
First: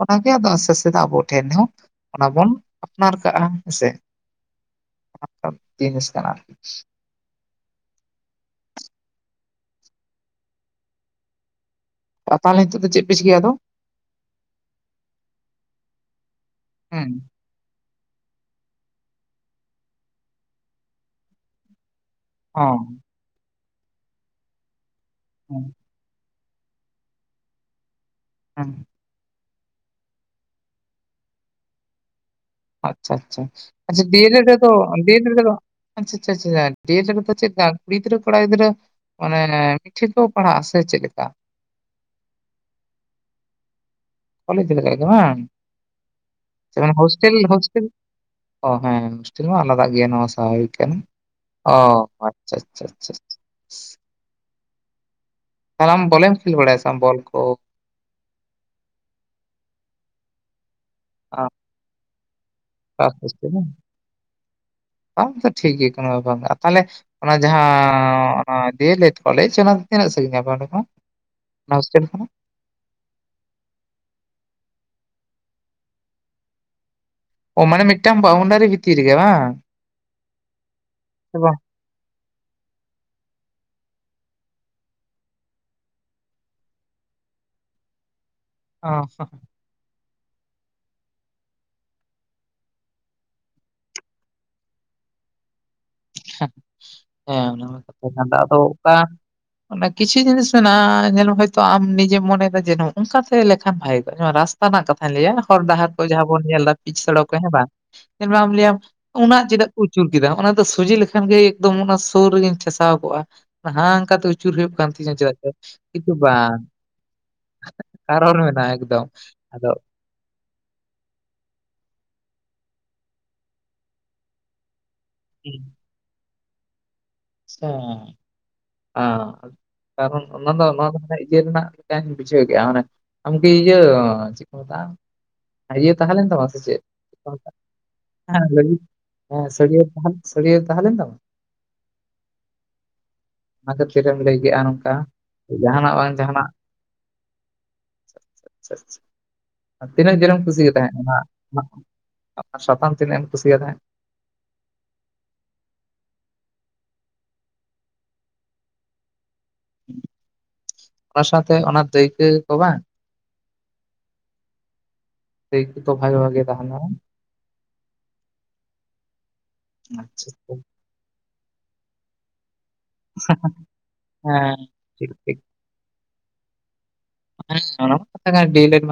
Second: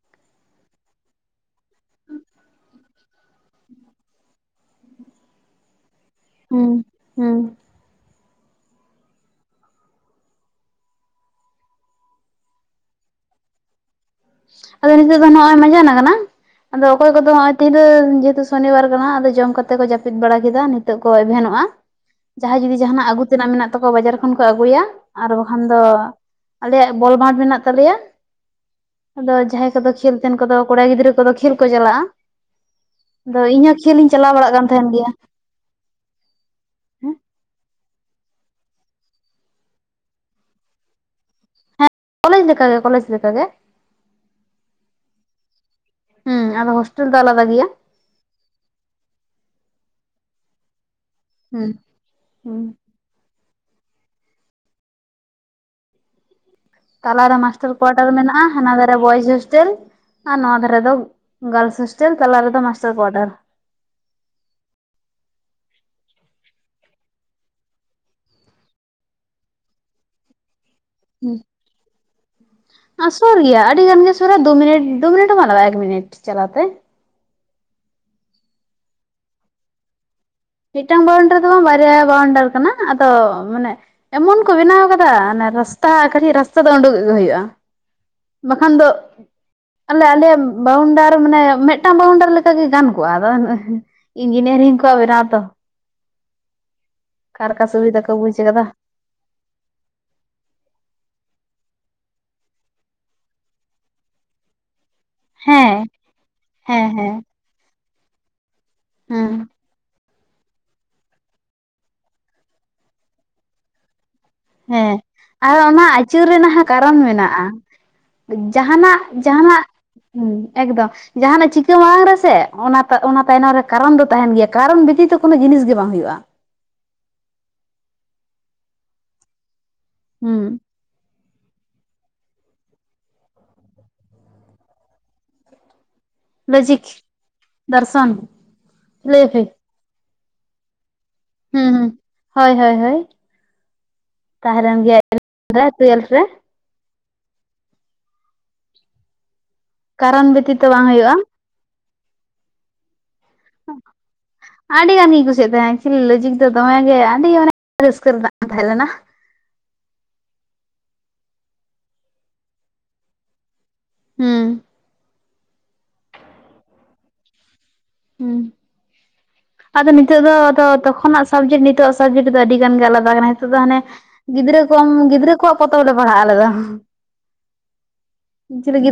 ᱚᱱᱟᱜᱮ ᱟᱫᱚ ᱟᱥᱛᱮ ᱟᱥᱛᱮ ᱛᱮ ᱟᱵᱚ ᱴᱷᱮᱱ ᱦᱚᱸ ᱼᱼ ᱚᱱᱟ ᱵᱚᱱ ᱟᱯᱱᱟᱨ ᱠᱟᱜᱼᱟ ᱦᱮᱸᱥᱮ ᱟᱯᱱᱟᱨ ᱡᱤᱱᱤᱥ᱾ ᱠᱟᱱᱟ ᱟᱨᱠᱤ᱾ ᱦᱩᱸ ᱦᱩᱸ᱾ ᱟ ᱛᱟᱦᱚᱞᱮ ᱪᱮᱜ ᱯᱮ ᱪᱤᱠᱟᱭᱟ ᱟᱫᱚ? ᱟᱫᱚ ᱱᱤᱛᱚᱜ ᱫᱚ ᱱᱚᱜᱼᱚᱭ ᱢᱟᱸᱡᱟᱱ ᱟᱠᱟᱱᱟ ᱾ ᱟᱫᱚ ᱚᱠᱚᱭ ᱦᱮᱸ ᱠᱚᱫᱚ ᱱᱚᱜ-ᱚᱭ ᱛᱤᱨᱟᱹ ᱡᱮᱦᱮᱛᱩ ᱥᱚᱱᱤᱵᱟᱨ ᱠᱟᱱᱟ ᱟᱫᱚ ᱡᱚᱢ ᱠᱟᱛᱮ ᱠᱚ ᱡᱟᱹᱯᱤᱫ ᱵᱟᱲᱟ ᱠᱮᱫᱟ ᱱᱤᱛᱚᱜ ᱠᱚ ᱮᱵᱷᱮᱱᱚᱜᱼᱟ ᱾ ᱡᱟᱦᱟᱸᱭ ᱚ ᱡᱩᱫᱤ ᱡᱟᱦᱟᱱᱟᱜ ᱟᱹᱜᱩ ᱛᱮᱱᱟᱜ ᱢᱮᱱᱟᱜ ᱛᱟᱠᱚᱣᱟ ᱵᱟᱡᱟᱨ ᱠᱷᱚᱱ ᱠᱚ ᱟᱹᱜᱩᱭᱟ ᱟᱨ ᱵᱟᱠᱷᱟᱱ ᱦᱮᱸ ᱫᱚᱹᱹᱹᱹ ᱟᱞᱮᱭᱟᱜ ᱵᱚᱞ ᱢᱟᱴ ᱢᱮᱱᱟᱜ ᱛᱟᱞᱮᱭᱟ ᱾ ᱦᱮᱸᱜ ᱾ ᱟᱫᱚ ᱡᱟᱦᱟᱸᱭ ᱠᱚᱫᱚ ᱠᱷᱮᱹᱞ ᱛᱮᱱ ᱠᱚᱫᱚ ᱠᱚᱲᱟ ᱜᱤᱫᱽᱨᱟᱹ ᱠᱚᱫᱚ ᱠᱷᱮᱹᱞ ᱠᱚ ᱪᱟᱞᱟᱜᱼᱟ ᱾ ᱟᱪᱪᱷᱟ- ᱟᱪᱪᱷᱟ -ᱟᱪᱪᱷᱟ ᱰᱤᱮᱞᱮᱰ ᱵᱟᱲᱟᱜ ᱠᱟᱱ ᱨᱮᱫᱚ ᱛᱟᱦᱮᱱ ᱜᱮᱭᱟ ᱰᱤᱭᱮᱰ ᱨᱮᱫᱚ ᱼᱼ ᱟᱪᱪᱷᱟ ᱪᱷᱟ ᱪᱷᱟ ᱰᱤᱮᱞᱮᱰ ᱨᱮᱫᱚ ᱪᱮᱜ ᱞᱮᱠᱟ ᱠᱩᱲᱤᱜᱤᱫᱽᱨᱟᱹ ᱠᱚᱲᱟᱜᱤᱫᱽᱨᱟᱹ? ᱢᱟᱱᱮᱻ ᱢᱤᱫᱴᱷᱮ ᱠᱚ ᱯᱟᱲᱦᱟᱜ-ᱟ ᱥᱮ ᱪᱮᱫ ᱞᱮᱠᱟ? ᱠᱚᱞᱮᱡᱽ ᱞᱮᱠᱟᱜᱮ ᱠᱚᱞᱮᱡᱽ ᱞᱮᱠᱟᱜᱮ ᱾ ᱠᱚᱞᱮᱡᱽ ᱞᱮᱠᱟᱜᱮ ᱵᱟᱝ? ᱦᱩᱸ ᱟᱫᱚ ᱥᱮ ᱚᱱᱟ ᱫᱚ ᱟᱞᱟᱫᱟ ᱦᱳᱥᱴᱮᱞ- ᱜᱮᱭᱟ ᱦᱳᱥᱴᱮᱹᱞ ᱼᱼ ᱚ ᱦᱮᱸ ᱦᱳᱥᱴᱮᱹᱞ ᱢᱟ ᱟᱞᱟᱫᱟᱜ ᱜᱮᱭᱟ ᱱᱚᱣᱟ ᱥᱟᱵᱷᱟᱵᱤᱠ ᱠᱟᱱᱟ ᱦᱩᱸ ᱚ ᱟᱪᱪᱷᱟ ᱦᱩᱸ ᱟᱪᱪᱷᱟ ᱟᱪᱪᱷᱟ ᱾ ᱛᱟᱞᱦᱮ ᱟᱢ ᱵᱚᱞᱮᱢ ᱠᱷᱮᱞ ᱵᱟᱲᱟᱭᱟ ᱥᱮ? ᱵᱟᱝ ᱵᱚᱞ ᱛᱟᱞᱟᱨᱮ ᱠᱚ ᱢᱟᱥᱴᱟᱨ ᱠᱚᱳᱣᱟᱴᱟᱨ ᱢᱮᱱᱟᱜᱼᱟ ᱦᱟᱱᱟ ᱫᱷᱟᱨᱮ ᱵᱚᱭᱮᱡᱽ ᱦᱳᱥᱴᱮᱹᱞ ᱾ ᱟᱨ ᱱᱚᱣᱟ ᱫᱷᱟᱨᱮᱫᱚ ᱜᱟᱨᱻᱞ ᱦᱳᱥᱴᱮᱹᱞ ᱛᱟᱞᱟ ᱨᱮᱫᱚ ᱹᱹᱹᱹ ᱾ ᱟᱯᱮ ᱥᱮᱫ ᱫᱚ? ᱚᱱᱛᱮ ᱴᱷᱤᱠ ᱜᱮᱭᱟ ᱠᱳᱱᱳ ᱵᱮᱯᱟᱨ ᱵᱟᱝ ᱛᱟᱦᱚᱞᱮ ᱚᱱᱟ ᱡᱟᱦᱟᱸ ᱚᱱᱟ ᱰᱤᱣᱮᱹᱞᱮᱹᱰ ᱠᱚᱞᱮᱡᱽ ᱚᱱᱟ ᱫᱚ ᱛᱤᱱᱟᱹᱜ ᱥᱟᱹᱜᱤᱧᱟ ᱟᱯᱮᱴᱷᱮᱱ ᱠᱷᱚᱱ? ᱦᱚᱥᱴᱮᱹᱞ ᱠᱷᱚᱱ ᱟᱨ ᱥᱳᱨ ᱜᱮᱭᱟ ᱟᱹᱰᱤ ᱜᱟᱱ ᱜᱮ ᱥᱳᱨᱟ ᱫᱩ ᱢᱤᱱᱤᱴ ᱫᱩ ᱢᱤᱱᱤᱴ ᱦᱚᱸ ᱵᱟᱝ ᱞᱟᱜᱟᱜᱼᱟ ᱮᱠ ᱢᱤᱱᱤᱴ ᱪᱟᱞᱟᱣ ᱛᱮ ᱾ ᱳᱸ ᱢᱟᱱᱮ ᱢᱤᱫᱴᱟᱝ ᱵᱟᱣᱩᱱᱰᱟᱨᱤ ᱵᱷᱤᱛᱤᱨ ᱨᱮ ᱜᱮ ᱵᱟᱝ? ᱢᱤᱫᱴᱟᱝ ᱵᱟᱣᱩᱱᱰᱟᱨ ᱫᱚ ᱵᱟᱝ ᱵᱟᱨᱭᱟ ᱵᱟᱣᱩᱱᱰᱟᱨ ᱠᱟᱱᱟ ᱟᱫᱚ ᱢᱟᱱᱮᱹᱹᱹ ᱮᱢᱚᱱ ᱠᱚ ᱵᱮᱱᱟᱣ ᱠᱟᱫᱟ ᱨᱟᱥᱛᱟ ᱠᱟᱹᱴᱤᱡ ᱨᱟᱥᱛᱟ ᱫᱚ ᱳᱸᱰᱩᱳᱜ ᱜᱮ ᱦᱳᱭᱳᱜᱼᱟ ᱾ [inaudible] ᱵᱟᱠᱷᱟᱱ ᱫᱚᱜ ᱹᱹᱹᱹ᱾ ᱟᱞᱮ- ᱟᱞᱮᱭᱟᱜ ᱵᱟᱣᱩᱱᱰᱟᱨ ᱢᱟᱱᱮ ᱢᱤᱫᱴᱟᱝ ᱵᱟᱣᱩᱱᱰᱟᱨ ᱞᱮᱠᱟᱜᱮ ᱜᱟᱱ ᱠᱚᱜᱼᱟ ᱟᱫᱚ ᱦᱮᱸ-ᱮ ᱾ ᱤᱧᱡᱤᱱᱤᱭᱟᱨᱤᱝ ᱠᱚᱣᱟ ᱢᱮᱱᱟᱜ ᱟᱛᱚᱹᱹᱹᱹ᱾ ᱦᱮᱸ ᱦᱮᱸ ᱚᱱᱟ ᱥᱩᱵᱤᱫᱷᱟ ᱠᱚ ᱢᱟᱛᱚ ᱵᱩᱡ [unintelligible] ᱟᱫᱚ ᱠᱟᱫᱟ ᱚᱠᱟ ᱚᱱᱟ ᱠᱤᱪᱷᱩ ᱡᱤᱱᱤᱥ ᱢᱮᱱᱟᱜᱼᱟ ᱧᱮᱞᱢᱮ ᱦᱚᱭᱛᱳ ᱟᱢ ᱱᱤᱡᱮᱢ ᱢᱚᱱᱮᱫᱟ ᱡᱮ ᱚᱱᱠᱟᱛᱮ ᱞᱮᱠᱷᱟᱱ ᱵᱷᱟᱜᱮᱠᱚᱜᱼᱟ ᱨᱟᱥᱹᱹᱹᱹ ᱦᱟᱱᱟ ᱠᱟᱛᱷᱟᱧ ᱞᱟᱹᱣᱟ ᱦᱚᱨ ᱦᱮᱸ ᱰᱟᱦᱟᱨ ᱠᱚ ᱡᱟᱦᱟᱸ ᱵᱚᱱ ᱧᱮᱞ ᱫᱟ ᱯᱤᱪ ᱥᱚᱲᱚᱠ ᱨᱮ ᱦᱮᱸ ᱵᱟᱝ, ᱧᱮᱞᱢᱮ ᱟᱢ ᱞᱟᱹᱭᱟᱢ ᱹᱹᱹᱹ ᱦᱮᱸ ᱩᱱᱟᱹᱜ ᱪᱮᱫᱟᱜ ᱠᱚ ᱟᱹᱪᱩᱨ ᱠᱮᱫᱟ ᱚᱱᱟ ᱫᱚ ᱥᱚᱡᱷᱦᱮ ᱞᱮᱹᱹᱹ ᱮᱱ ᱠᱷᱟᱱ ᱜᱮ ᱮᱠᱫᱚᱢ ᱚᱱᱟ ᱥᱳᱨ ᱨᱮᱜᱤᱧ ᱴᱷᱮᱥᱟᱣ ᱠᱚᱜᱼᱟ ᱦᱟᱝᱠᱟᱛᱮ ᱩᱪᱹᱹᱹ ᱦᱮᱸ, ᱟᱨ ᱚᱱᱟ ᱟᱹᱪᱩᱨ ᱨᱮᱱᱟᱜ ᱦᱚᱸ ᱠᱟᱨᱚᱱ ᱢᱮᱱᱟᱜᱼᱟ ᱠᱟᱨᱚᱱ ᱢᱮᱱᱟᱜᱼᱟ ᱡᱟᱦᱟᱱᱟᱜ ᱮᱠᱫᱚᱢ ᱹᱹᱹᱹ ᱡᱟᱦᱟᱱᱟᱜ? ᱟᱫᱚ ᱦᱩᱸ, ᱮᱠᱫᱚᱢ ᱾ ᱡᱟᱦᱟᱱᱟᱜ ᱪᱤᱠᱟᱹ ᱢᱟᱲᱟᱝ ᱨᱮᱥᱮ ᱚᱱᱟ ᱛᱟᱭᱱᱚᱢ ᱨᱮ ᱠᱟᱨᱚᱱ ᱫᱚ ᱛᱟᱦᱮᱱ ᱜᱮᱭᱟ ᱠᱟᱨᱚᱱ ᱵᱮᱛᱤᱛᱚ ᱹᱹᱹ ᱠᱳᱱᱳ ᱡᱤᱱᱤᱥ ᱜᱮ ᱵᱟᱝ ᱦᱳᱭᱳᱜᱼᱟ ᱾ ᱥᱟᱸᱻ, ᱟᱸᱻ, ᱠᱟᱨᱚᱱ ᱦᱩᱸ ᱚᱱᱟᱫᱚ ᱱᱚᱣᱟ ᱫᱚ ᱥᱟᱹᱨᱤ? ᱪᱮ ᱨᱮᱱᱟᱜ ᱞᱮᱠᱟᱧ ᱵᱩᱡᱷᱟᱹᱣ ᱠᱮᱫᱼᱟ ᱢᱟᱱᱮ ᱟᱢᱠᱤ ᱤᱭᱟᱹ ᱪᱮᱫ ᱠᱚ ᱢᱮᱛᱟᱜᱼᱟ? ᱤᱭᱟᱹ ᱛᱟᱦᱮᱸ ᱞᱮᱱ ᱛᱟᱢᱟ ᱥᱮ ᱪᱮᱫ ᱞᱚᱡᱤᱠ ᱪᱮᱫ ᱠᱚ ᱫᱚᱨᱥᱚᱱ ᱢᱮᱛᱟᱜᱼᱟ ᱞᱟᱹᱜᱤᱫ ᱞᱟᱹᱭᱯᱮ ᱮᱸ ᱥᱟᱹᱜᱟᱹᱭ ᱛᱟᱦᱮᱱ ᱾ ᱥᱟᱹᱜᱟᱹᱭ ᱛᱟᱦᱮᱞᱮᱱ ᱛᱟᱢᱟ? ᱸ ᱦᱩᱸᱻ, ᱦᱳᱭ ᱦᱳᱭ ᱦᱳᱭ ᱾ ᱟᱫᱚ ᱪᱮᱫ ᱮᱢ ᱞᱟᱹᱭ ᱠᱮᱜᱼᱟ ᱱᱚᱝᱠᱟ? ᱨᱮ ᱡᱟᱦᱟᱱᱟᱜ ᱴᱩᱭᱮᱞᱵᱷ ᱵᱟᱝ ᱨᱮ ᱡᱟᱦᱟᱱᱟᱜ ᱾ ᱟᱪᱪᱷᱟᱻ ᱟᱪᱪᱷᱟᱻᱪᱷᱟ ᱛᱤᱱᱟᱹᱜ ᱠᱟᱨᱚᱱ ᱡᱳᱨᱮᱢ ᱵᱮᱛᱤᱛᱚ ᱠᱩᱥᱭᱟᱫᱮ ᱵᱟᱝ ᱛᱟᱦᱮᱸᱜ ᱦᱩᱭᱩᱜᱼᱟ ᱱᱟᱦᱟᱸᱜ? ᱚᱱᱟ ᱥᱟᱛᱟᱢ ᱛᱤᱱᱟᱜ ᱮᱢ ᱠᱩᱥᱤᱭᱟᱜ ᱛᱟᱦᱮᱸᱫ ᱴᱷᱚᱸᱜᱻ ᱟᱹᱰᱤ ᱜᱟᱱ ᱜᱤᱧ ᱠᱩᱥᱤᱭᱟᱜ ᱛᱟᱦᱮᱸ ᱞᱚᱡᱤᱜ ᱫᱚ ᱫᱚᱢᱮᱜᱮ ᱟᱹᱰᱤ ᱢᱟᱱᱮ ᱨᱟᱹᱥᱠᱟᱹ ᱨᱮᱱᱟᱜ ᱛᱟᱦᱮᱸ ᱞᱮᱱᱟ ᱾ ᱚᱱᱟ ᱥᱟᱶᱛᱮ ᱚᱱᱟ ᱫᱟᱹᱭᱠᱟᱹ ᱠᱚ ᱵᱟᱝᱹᱹᱹᱹ ᱦᱩᱸᱻ ᱾ ᱴᱷᱤᱚ ᱛᱚᱯᱷᱟᱭ ᱵᱷᱟᱜᱮ ᱛᱟᱦᱮᱱᱟ ᱾ ᱦᱩᱸ, ᱟᱫᱚ ᱱᱤᱛᱚᱜ ᱟᱪᱪᱷᱟ ᱟᱪᱪᱷᱟ, ᱫᱚ ᱛᱚᱠᱷᱚᱱᱟᱜ ᱥᱟᱵᱡᱮᱠᱴ ᱱᱤᱛᱚ ᱟᱻᱜ ᱥᱟᱵᱡᱮᱠᱴ ᱫᱚ ᱟᱹᱰᱤ ᱜᱟᱱ ᱜᱮ ᱟᱞᱟᱫᱟ '᱾ [unintelligible] ᱱᱤᱛᱚᱜ ᱫᱚ ᱦᱟᱱᱮ ᱜᱤᱫᱽᱨᱟᱹ ᱦᱮᱸ ᱠᱚ ᱴᱷᱤᱠ ᱜᱤᱫᱽᱨᱟᱹ ᱴᱷᱤᱠ ᱠᱚᱣᱟᱜ ᱯᱚᱛᱚᱵ ᱞᱮ ᱯᱟᱲᱦᱟᱜᱼᱟ ᱟᱞᱮ ᱫᱚ᱾ ᱦᱮᱸ ᱚᱱᱟ ᱠᱟᱛᱷᱟ ᱠᱟᱱᱟ ᱜᱤᱫᱽᱨᱟᱹ [unintelligible]